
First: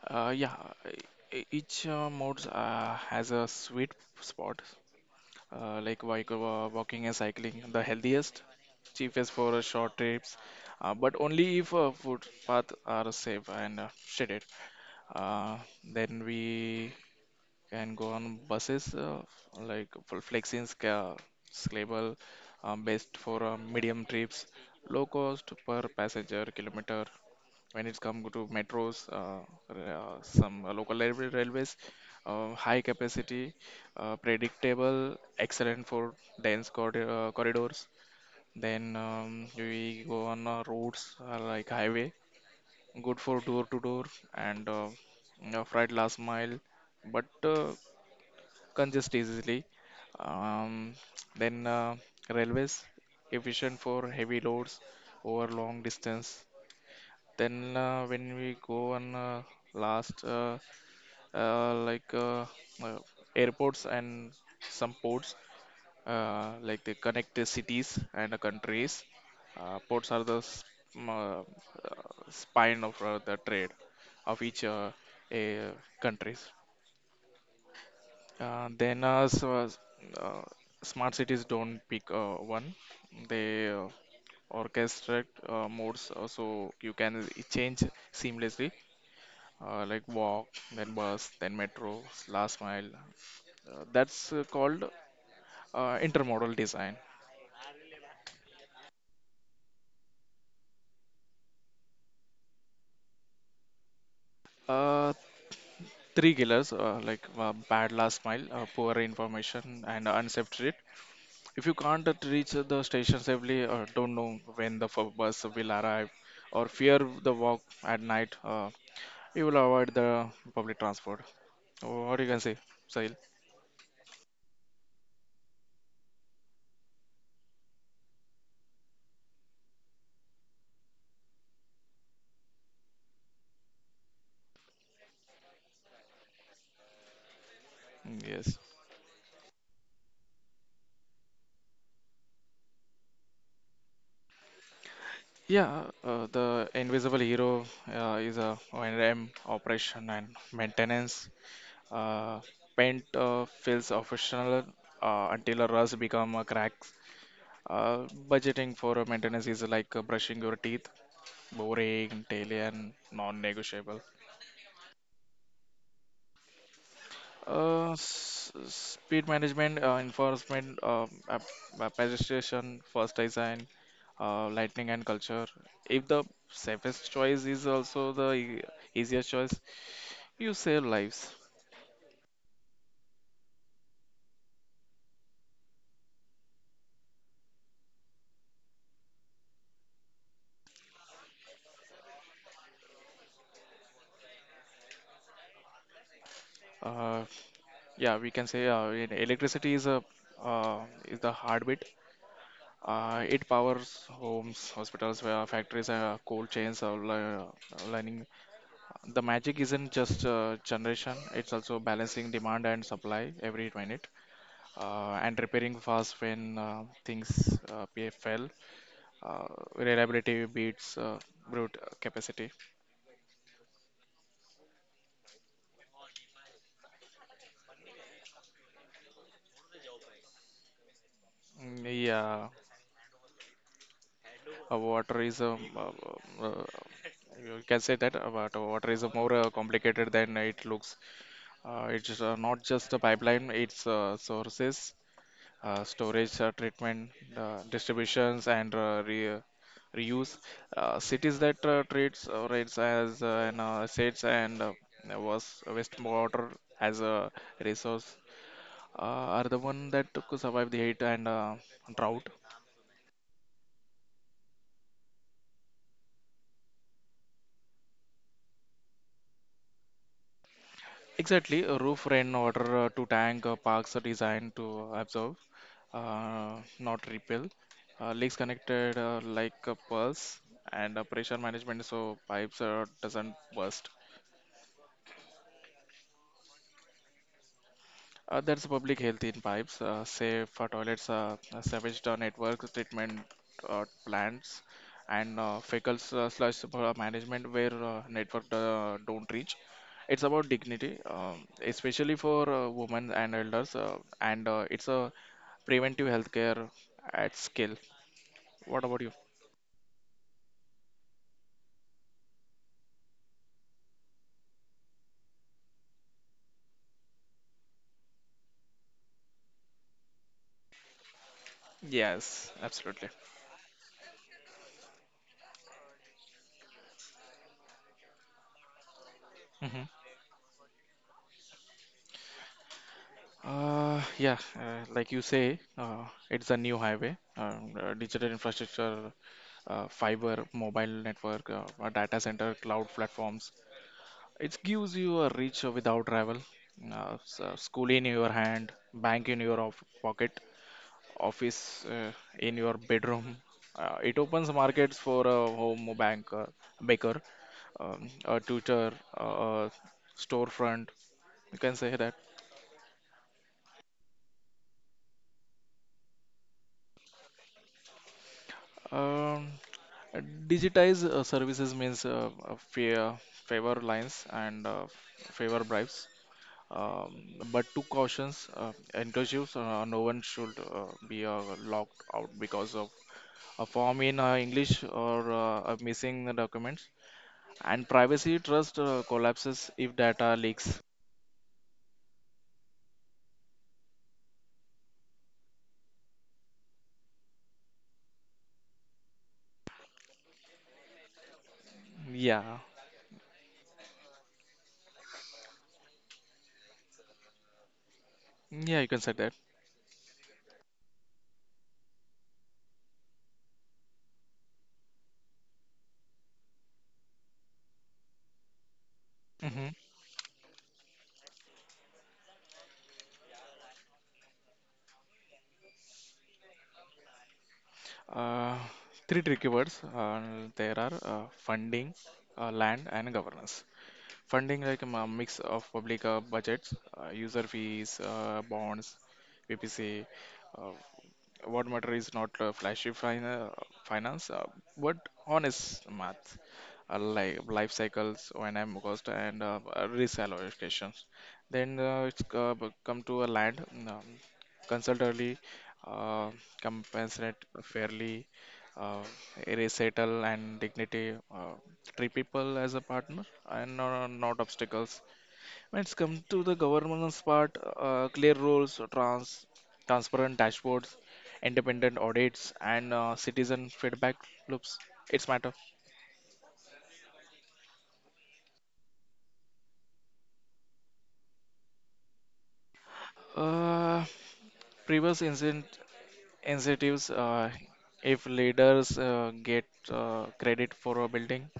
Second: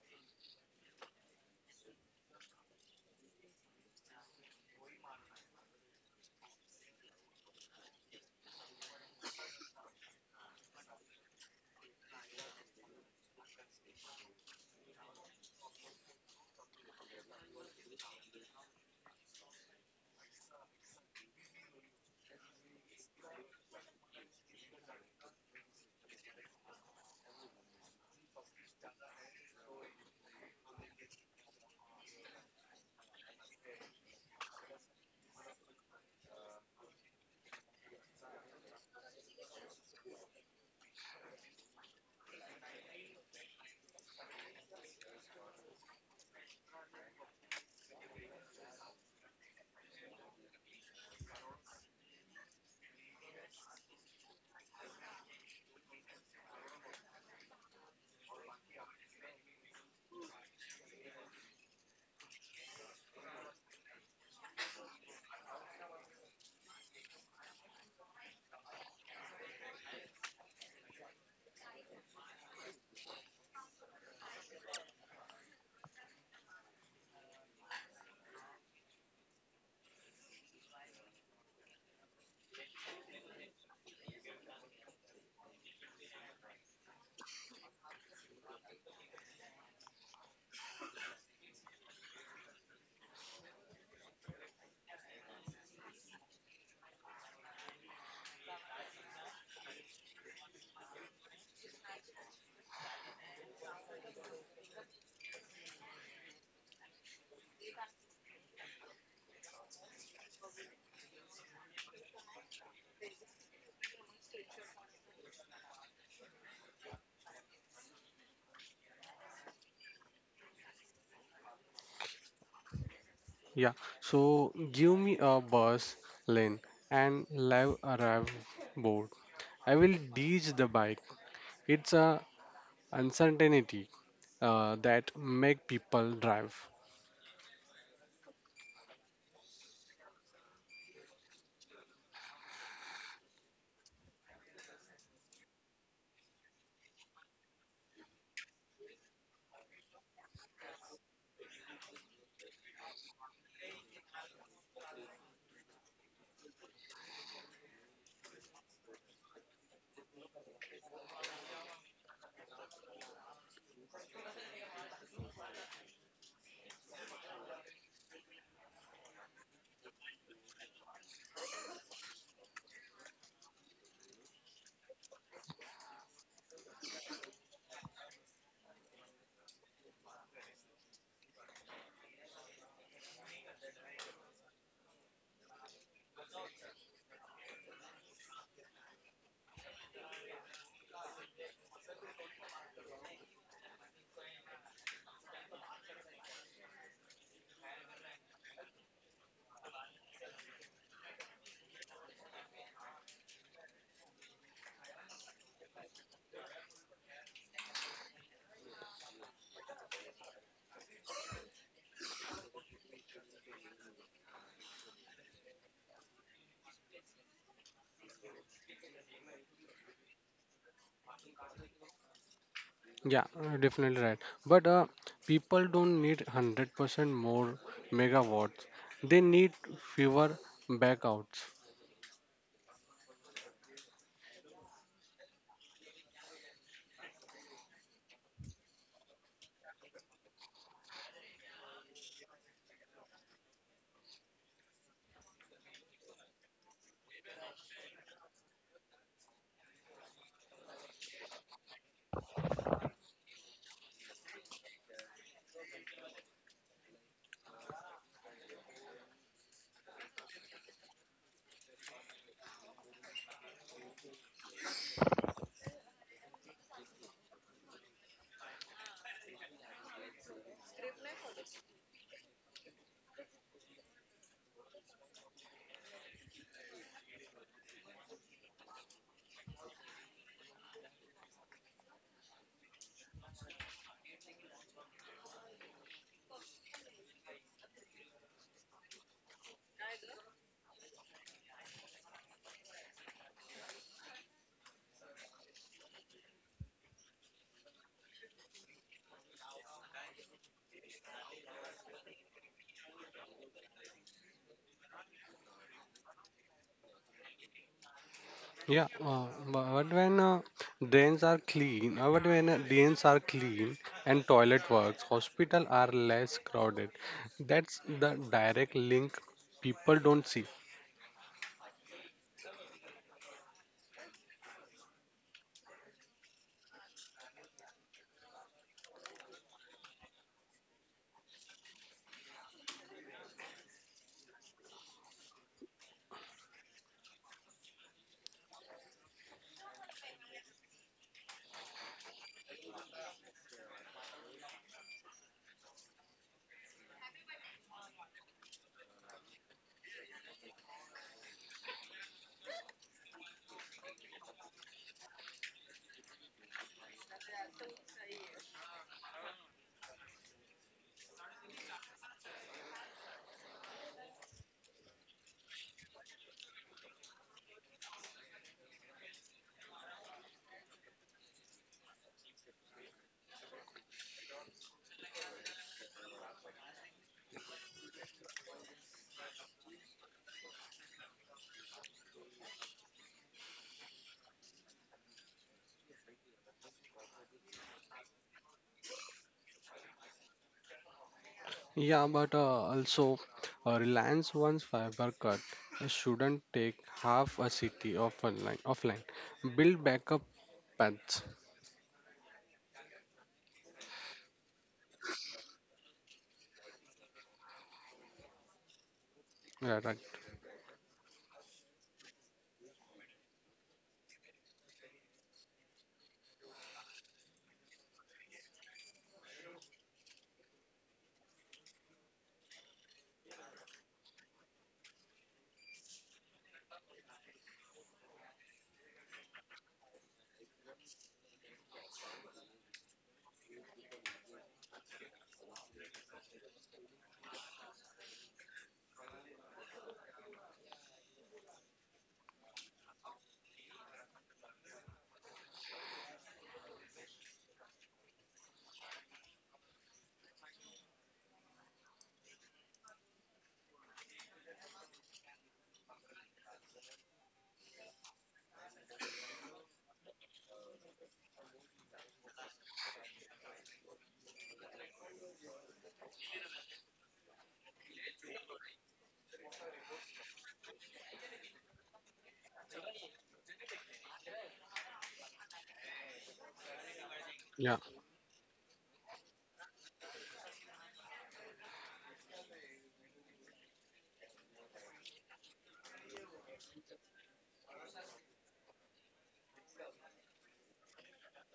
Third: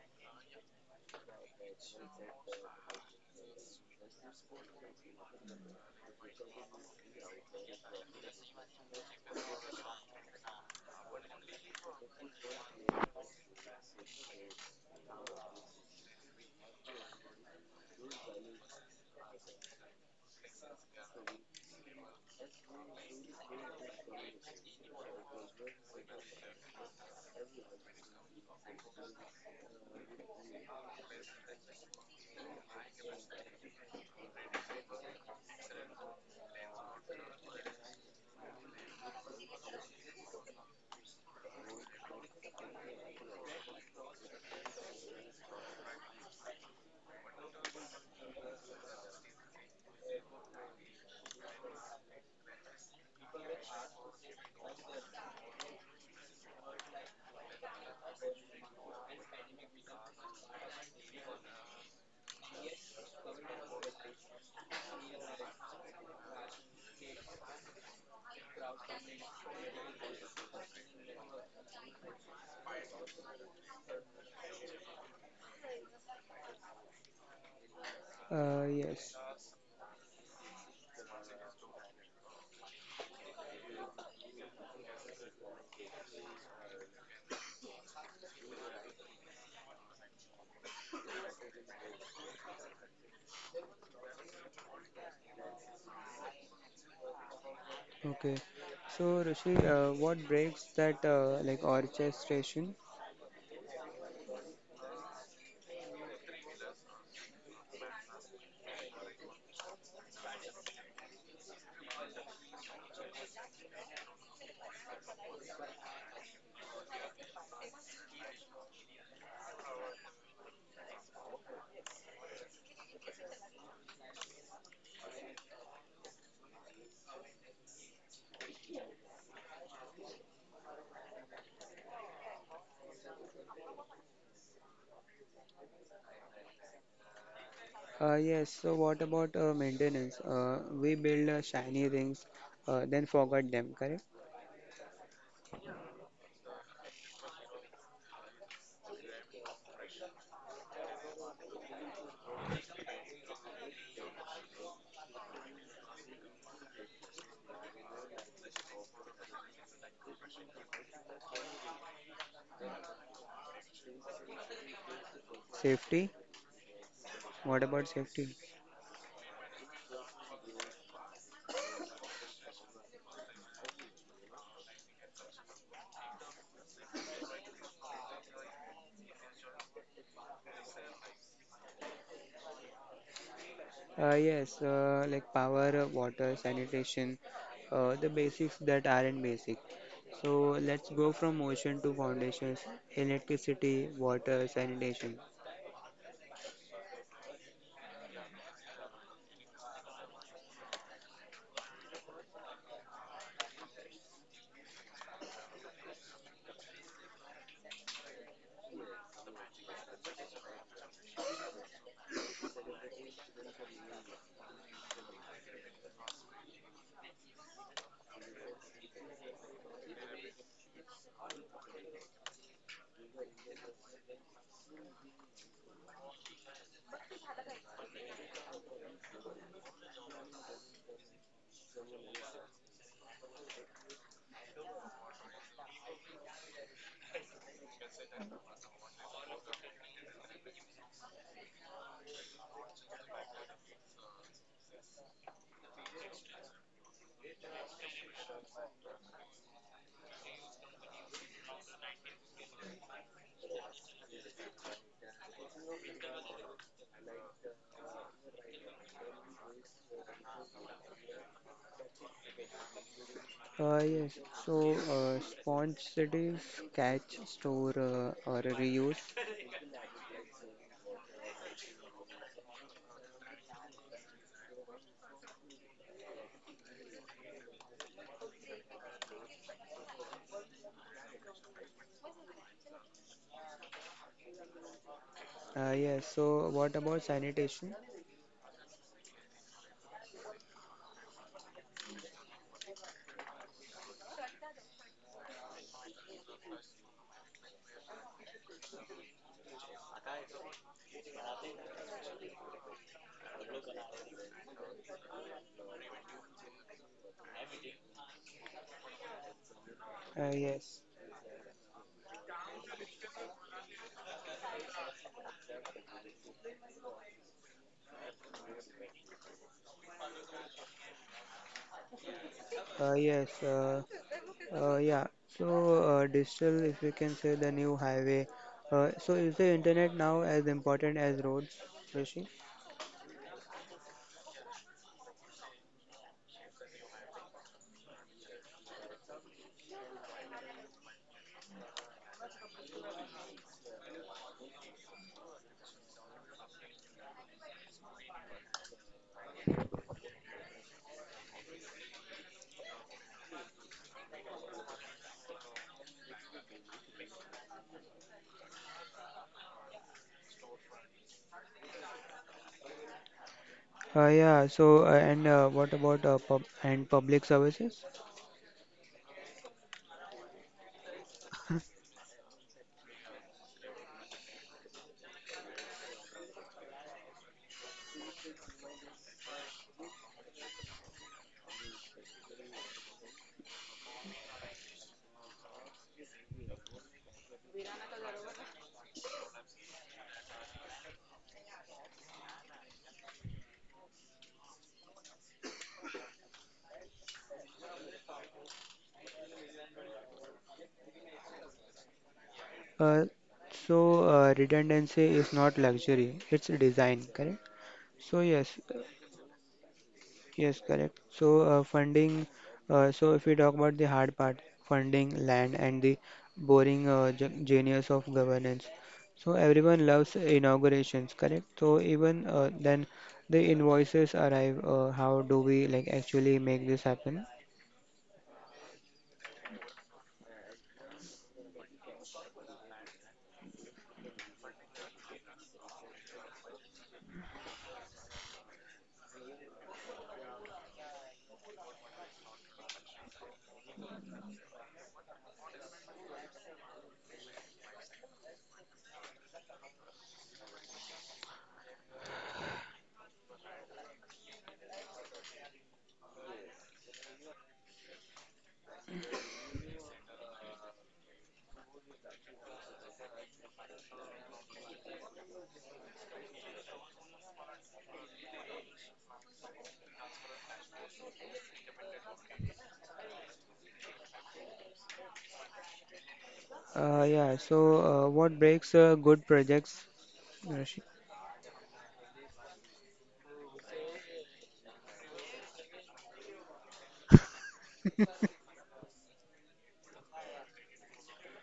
Speaker 3: Yeah, each mode has a sweet spot, walking and cycling, the healthiest, cheapest for short trips, but only if footpaths are safe and shaded. Uh, then we can go on buses, for flexing scale scalable, best for medium trips, low cost per passenger kilometer. When it comes to metros, some railways, high capacity, predictable, excellent for dense corridors. Then we go on roads, like highway, good for door to door and freight last mile, but congest easily. Um, then railways, efficient for heavy loads over long distance. Then when we go on last like uh, airports and some ports, they connect the cities and the countries. Ports are the m- uh, uh, spine of the trade of each a countries. Uh, then
Speaker 1: Yes.
Speaker 3: uh, s- uh, s- uh, Smart cities don't pick one. They orchestrate modes so you can change seamlessly, like walk, then bus, then metro, last mile. That's called intermodal design.
Speaker 1: Okay. So, Rishi, what breaks that like orchestration?
Speaker 3: Uh, Three killers, bad last mile, poor information, and unsafe trip. If you can't reach the station safely, don't know when the bus will arrive, or fear the walk at night, you will avoid the public transport. What you can say, Sahil?
Speaker 2: Yeah. So give me a bus lane and live arrive board. I will ditch the bike. It's a uncertainty that make people drive.
Speaker 3: Mm. Yes.
Speaker 1: Yes, so what about maintenance? We build shiny rings, then forget them, correct?
Speaker 3: Yeah, the Invisible Hero is a O&M, operation and maintenance. Uh, Paint feels official until a rust become a crack. Uh, Budgeting for a maintenance is like brushing your teeth, boring, daily, and non-negotiable.
Speaker 1: Safety? What about safety?
Speaker 3: Speed management, enforcement, registration, first design, lightning and culture. If the safest choice is also the easiest choice, you save lives.
Speaker 1: Yes, like power, water, sanitation, the basics that aren't basic. So let's go from ocean to foundations, electricity, water, sanitation.
Speaker 3: Uh, yeah, we can say electricity is a uh, is the heartbeat. It powers homes, hospitals, factories, cold chains, lining. The magic isn't just generation; it's also balancing demand and supply every minute. And repairing fast when things fell. Uh, Reliability beats brute capacity.
Speaker 2: Yeah, definitely right. But people don't need 100% more megawatts. They need fewer backouts.
Speaker 3: Mm, yeah, water is a uh, you can say that but water is a more complicated than it looks. It's not just a pipeline; it's sources, storage, treatment, distributions, and re reuse. Cities that treats rates as an assets and was wastewater as a resource uh, are the one that could survive the heat and drought.
Speaker 1: Yes, so sponge cities, catch, store, or reuse.
Speaker 3: Exactly, a roof rainwater to tank parks are designed to absorb, not repel. Leaks connected like a pulse, and pressure management so pipes doesn't burst.
Speaker 1: Yes, so what about sanitation?
Speaker 3: There's public health in pipes, say for toilets, sewage network treatment plants, and fecal slash management where network don't reach. It's about dignity, especially for women and elders, and it's a preventive healthcare at scale. What
Speaker 2: Yeah,
Speaker 3: about you?
Speaker 2: bu- but when
Speaker 1: Yes.
Speaker 2: drains are clean, but when drains are clean and toilet works, hospital are less crowded. That's the direct link people don't see.
Speaker 3: Yes, absolutely.
Speaker 1: Yes, yeah. So, digital, if we can say, the new highway. So, is the
Speaker 3: Hmm.
Speaker 1: internet now as important as roads, Rishi?
Speaker 3: Yeah, like you say, it's a new highway. Digital infrastructure, fiber, mobile network, a data center, cloud platforms. It gives you a reach without travel. School in your hand, bank in your off pocket, office in your bedroom. It opens markets for a home banker, baker, a tutor, a storefront. You can say that.
Speaker 1: Yeah. So, and what about public services?
Speaker 3: Um, uh, Digitize services means favor lines and favor bribes. Um, but two cautions: inclusives, no one should be locked out because of a form in English or a missing documents. And privacy trust collapses if data leaks.
Speaker 2: Yeah, but also Reliance once fiber cut shouldn't take half a city offline. Offline, build backup pets.
Speaker 3: Yeah,
Speaker 1: Uh, so, redundancy is not luxury; it's design, correct? So, yes.
Speaker 3: yeah, you can say that.
Speaker 2: right, right.
Speaker 1: Yes, correct. So, funding, so if we talk about the hard part, funding, land, and the boring genius of governance. So,
Speaker 3: Hmm.
Speaker 1: everyone loves inaugurations, correct? So, even then, the invoices arrive. How do we, like, actually make this happen?
Speaker 3: Uh, Three tricky words uh, there are funding, land, and governance. Funding like a mix of public budgets, user fees, bonds, PPC. Uh, what matter is not flashy finance but honest math like life cycles O&M cost and risk allocations then it's come to a land, um, consult early, uh, compensate fairly, uh, resettle and dignity, treat people as a partner and not obstacles. When it's come to the governance part, clear rules, transparent dashboards, independent audits, and citizen feedback loops. It's matter.
Speaker 1: Yeah, so
Speaker 2: yeah
Speaker 1: what breaks good projects, Rashid?
Speaker 3: Uh, previous incentives, if leaders get credit for a building,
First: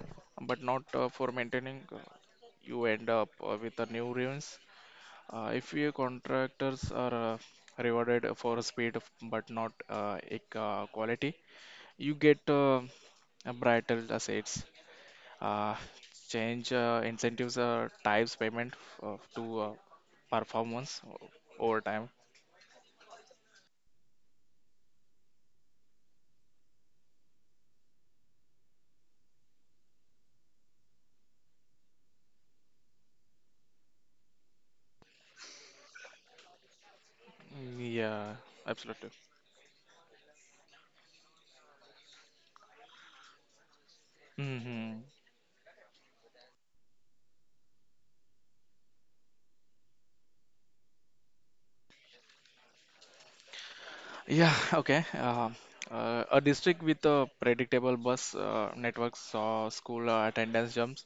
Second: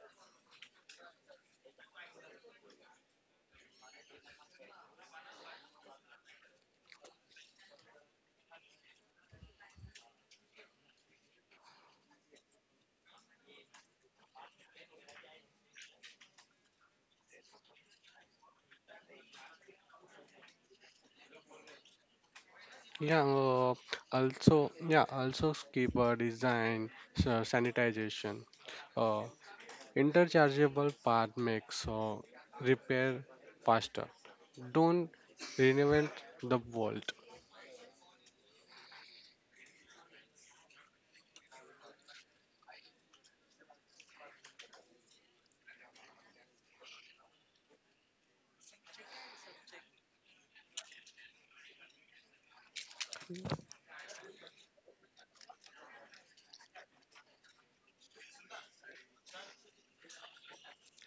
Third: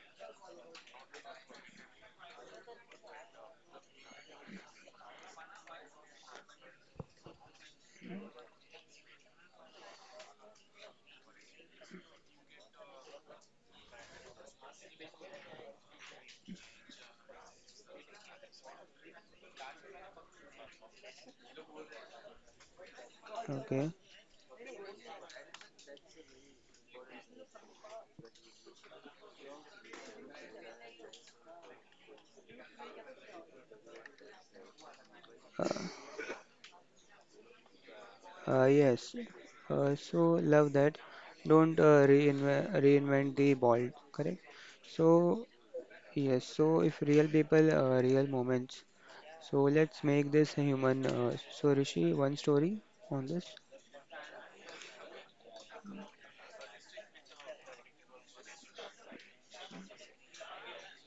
Speaker 3: but not for maintaining, you end up with a new ruins. If your contractors are rewarded for speed, but not quality you get a bridal assets, uh, change incentives, types payment to performance over time.
Speaker 2: yeah uh,
Speaker 1: Okay.
Speaker 2: also yeah also skipper design sanitization, uh, interchangeable part makes repair faster. Don't
Speaker 1: Uh,
Speaker 2: reinvent the world.
Speaker 3: Yeah, absolutely.
Speaker 1: yes. So love that. Don't reinvent the ball, correct?
Speaker 3: Hmm.
Speaker 1: So, yes, so, if real people, real moments. So let's make this human. So Rishi, one story on this.
Speaker 3: Yeah, okay. A district with a predictable bus network saw school attendance jumps.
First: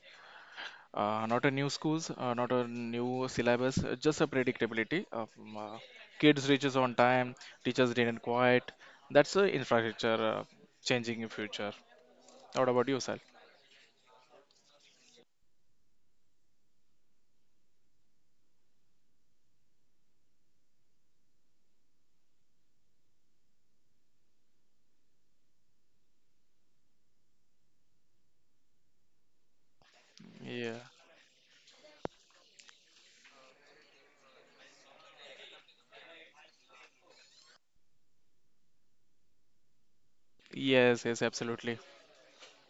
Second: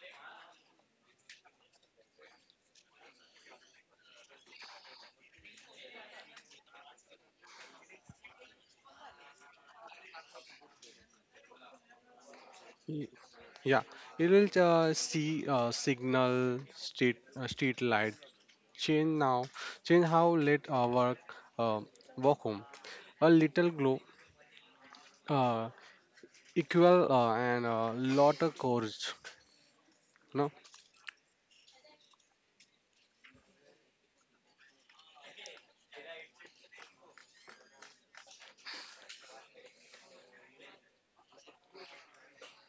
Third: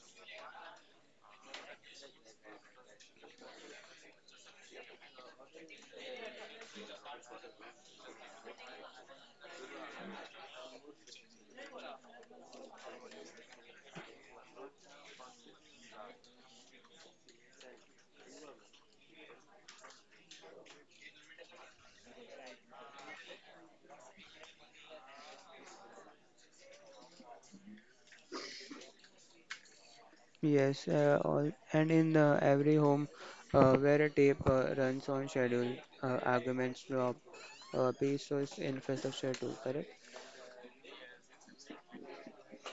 Speaker 3: Not a new schools, not a new syllabus, just a predictability of kids reaches on time, teachers didn't quiet. That's the infrastructure changing in future. What about you,
Speaker 2: Y-
Speaker 3: sir?
Speaker 2: yeah, you will see signal street street light change. Now change how late work, uh, walk home, a little glow, uh, equal, and lot of courage, no.
Speaker 3: Yeah.
Speaker 1: Yes, and in every home where a tape runs on schedule, arguments drop, peace is infrastructure too, correct?
Speaker 3: Yes, yes, absolutely.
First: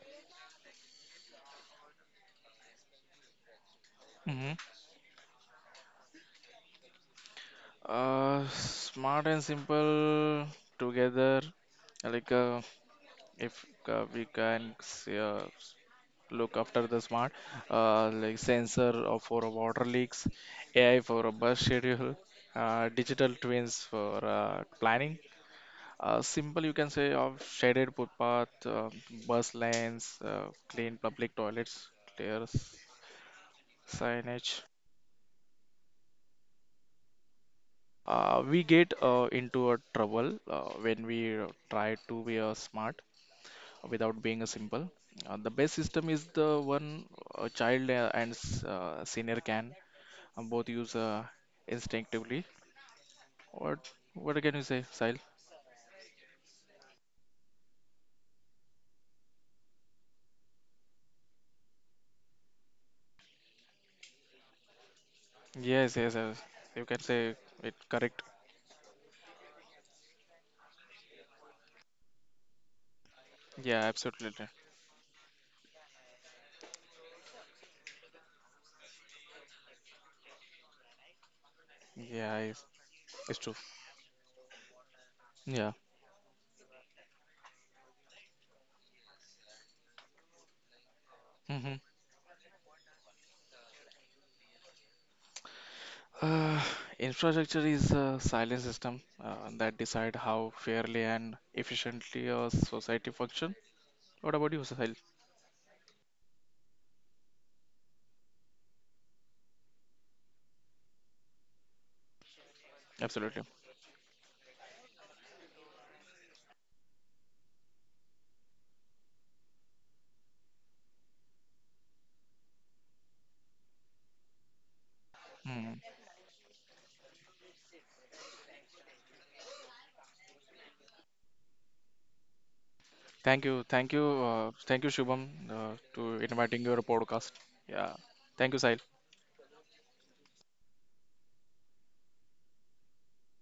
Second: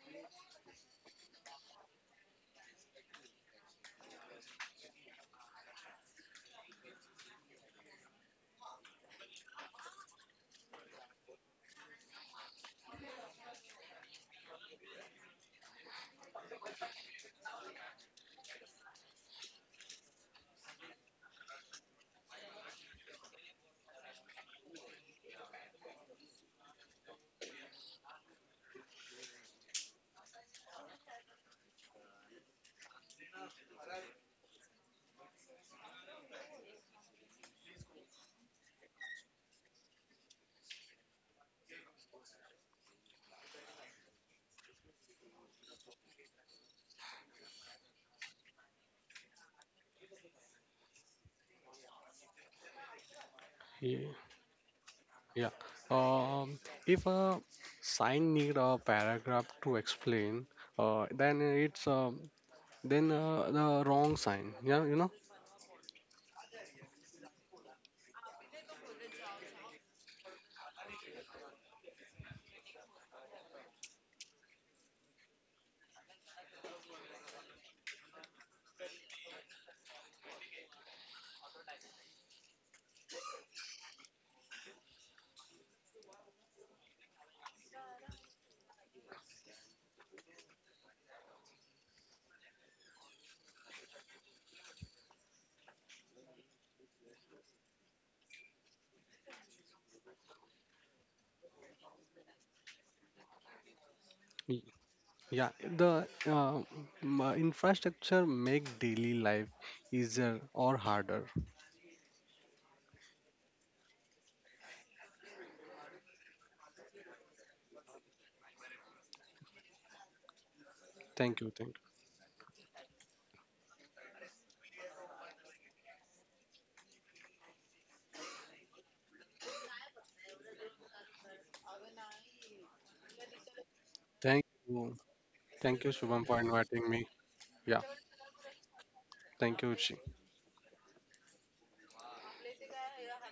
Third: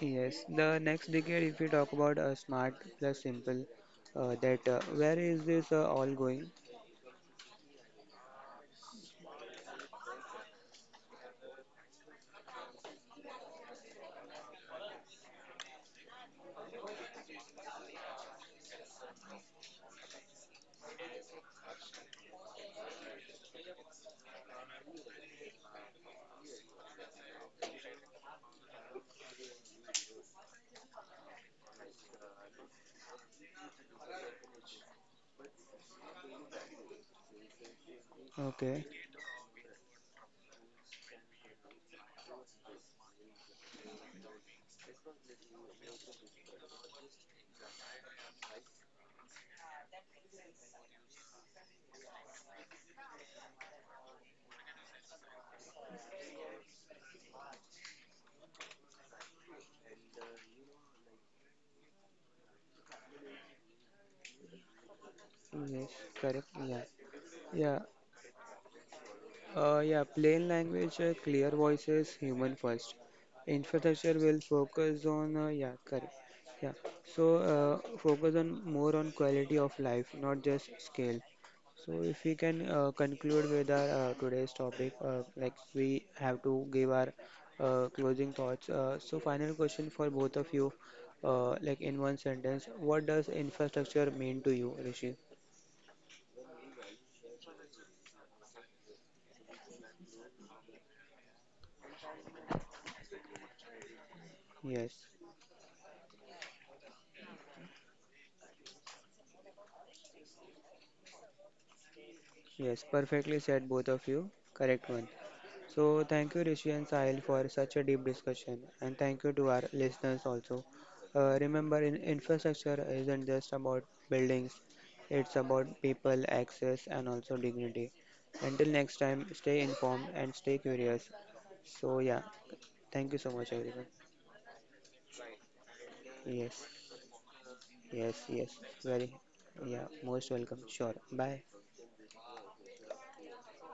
Speaker 1: Yes, the next decade, if we talk about smart plus simple,
Speaker 3: Hmm.
Speaker 1: that where is this all going?
Speaker 3: Smart and simple together. Like if we can say, look after the smart, like sensor for water leaks, AI for a bus schedule, digital twins for planning. Simple, you can say, of shaded footpath, bus lanes, clean public toilets, clear signage. We
Speaker 1: Okay,
Speaker 3: get into a trouble when we try to be a smart without being a simple. The best system is the one a child and senior can both use instinctively. What
Speaker 2: Ye-
Speaker 3: what can you say, Sahil?
Speaker 2: Yeah. Um, if a sign need a paragraph to explain, then it's then the wrong sign. Yeah, you know.
Speaker 1: yes,
Speaker 3: Yes, yes,
Speaker 1: correct,
Speaker 3: yes.
Speaker 1: yeah.
Speaker 3: You can say
Speaker 1: Yeah.
Speaker 3: it correct.
Speaker 1: Yeah, plain language, clear voices, human first.
Speaker 3: Yeah,
Speaker 1: Infrastructure will
Speaker 3: absolutely.
Speaker 1: focus on, yeah, correct. Yeah, so focus on more on quality of life, not just scale. So if we
Speaker 3: Yeah,
Speaker 1: can
Speaker 3: it's
Speaker 1: conclude
Speaker 3: true.
Speaker 1: with our today's topic, like
Speaker 3: Yeah.
Speaker 1: we have to give our closing thoughts. So final question for both of you,
Speaker 3: Hmm.
Speaker 1: like in one sentence, what does infrastructure mean to you, Rishi?
Speaker 3: Uh, Infrastructure is a silent system that decide how fairly and efficiently a society function. What about you,
Speaker 2: Y-
Speaker 3: Sahil?
Speaker 1: Yes,
Speaker 2: Yeah, the infrastructure make daily life easier or harder.
Speaker 1: yes, perfectly
Speaker 3: Absolutely.
Speaker 1: said, both of you. Correct one. So, thank you, Rishi and Sahil, for such a deep discussion, and thank you to our listeners also.
Speaker 2: Thank you. Thank you.
Speaker 1: Remember, in infrastructure isn't just about buildings, it's about
Speaker 3: Mm.
Speaker 1: people, access, and also dignity. Until next time, stay informed and stay curious. So, yeah, thank you so much, everyone.
Speaker 3: Thank you,
Speaker 2: Thank
Speaker 3: thank you,
Speaker 2: you.
Speaker 3: Shubham,
Speaker 2: Thank you,
Speaker 3: to
Speaker 2: Shubham, for
Speaker 1: Yes,
Speaker 3: inviting your
Speaker 2: inviting me.
Speaker 3: podcast.
Speaker 2: Yeah.
Speaker 3: Yeah,
Speaker 1: yes,
Speaker 3: thank
Speaker 1: yes,
Speaker 3: you, Sahil.
Speaker 1: very,
Speaker 2: Thank you.
Speaker 1: yeah,
Speaker 2: Shi.
Speaker 1: most welcome. Sure, bye.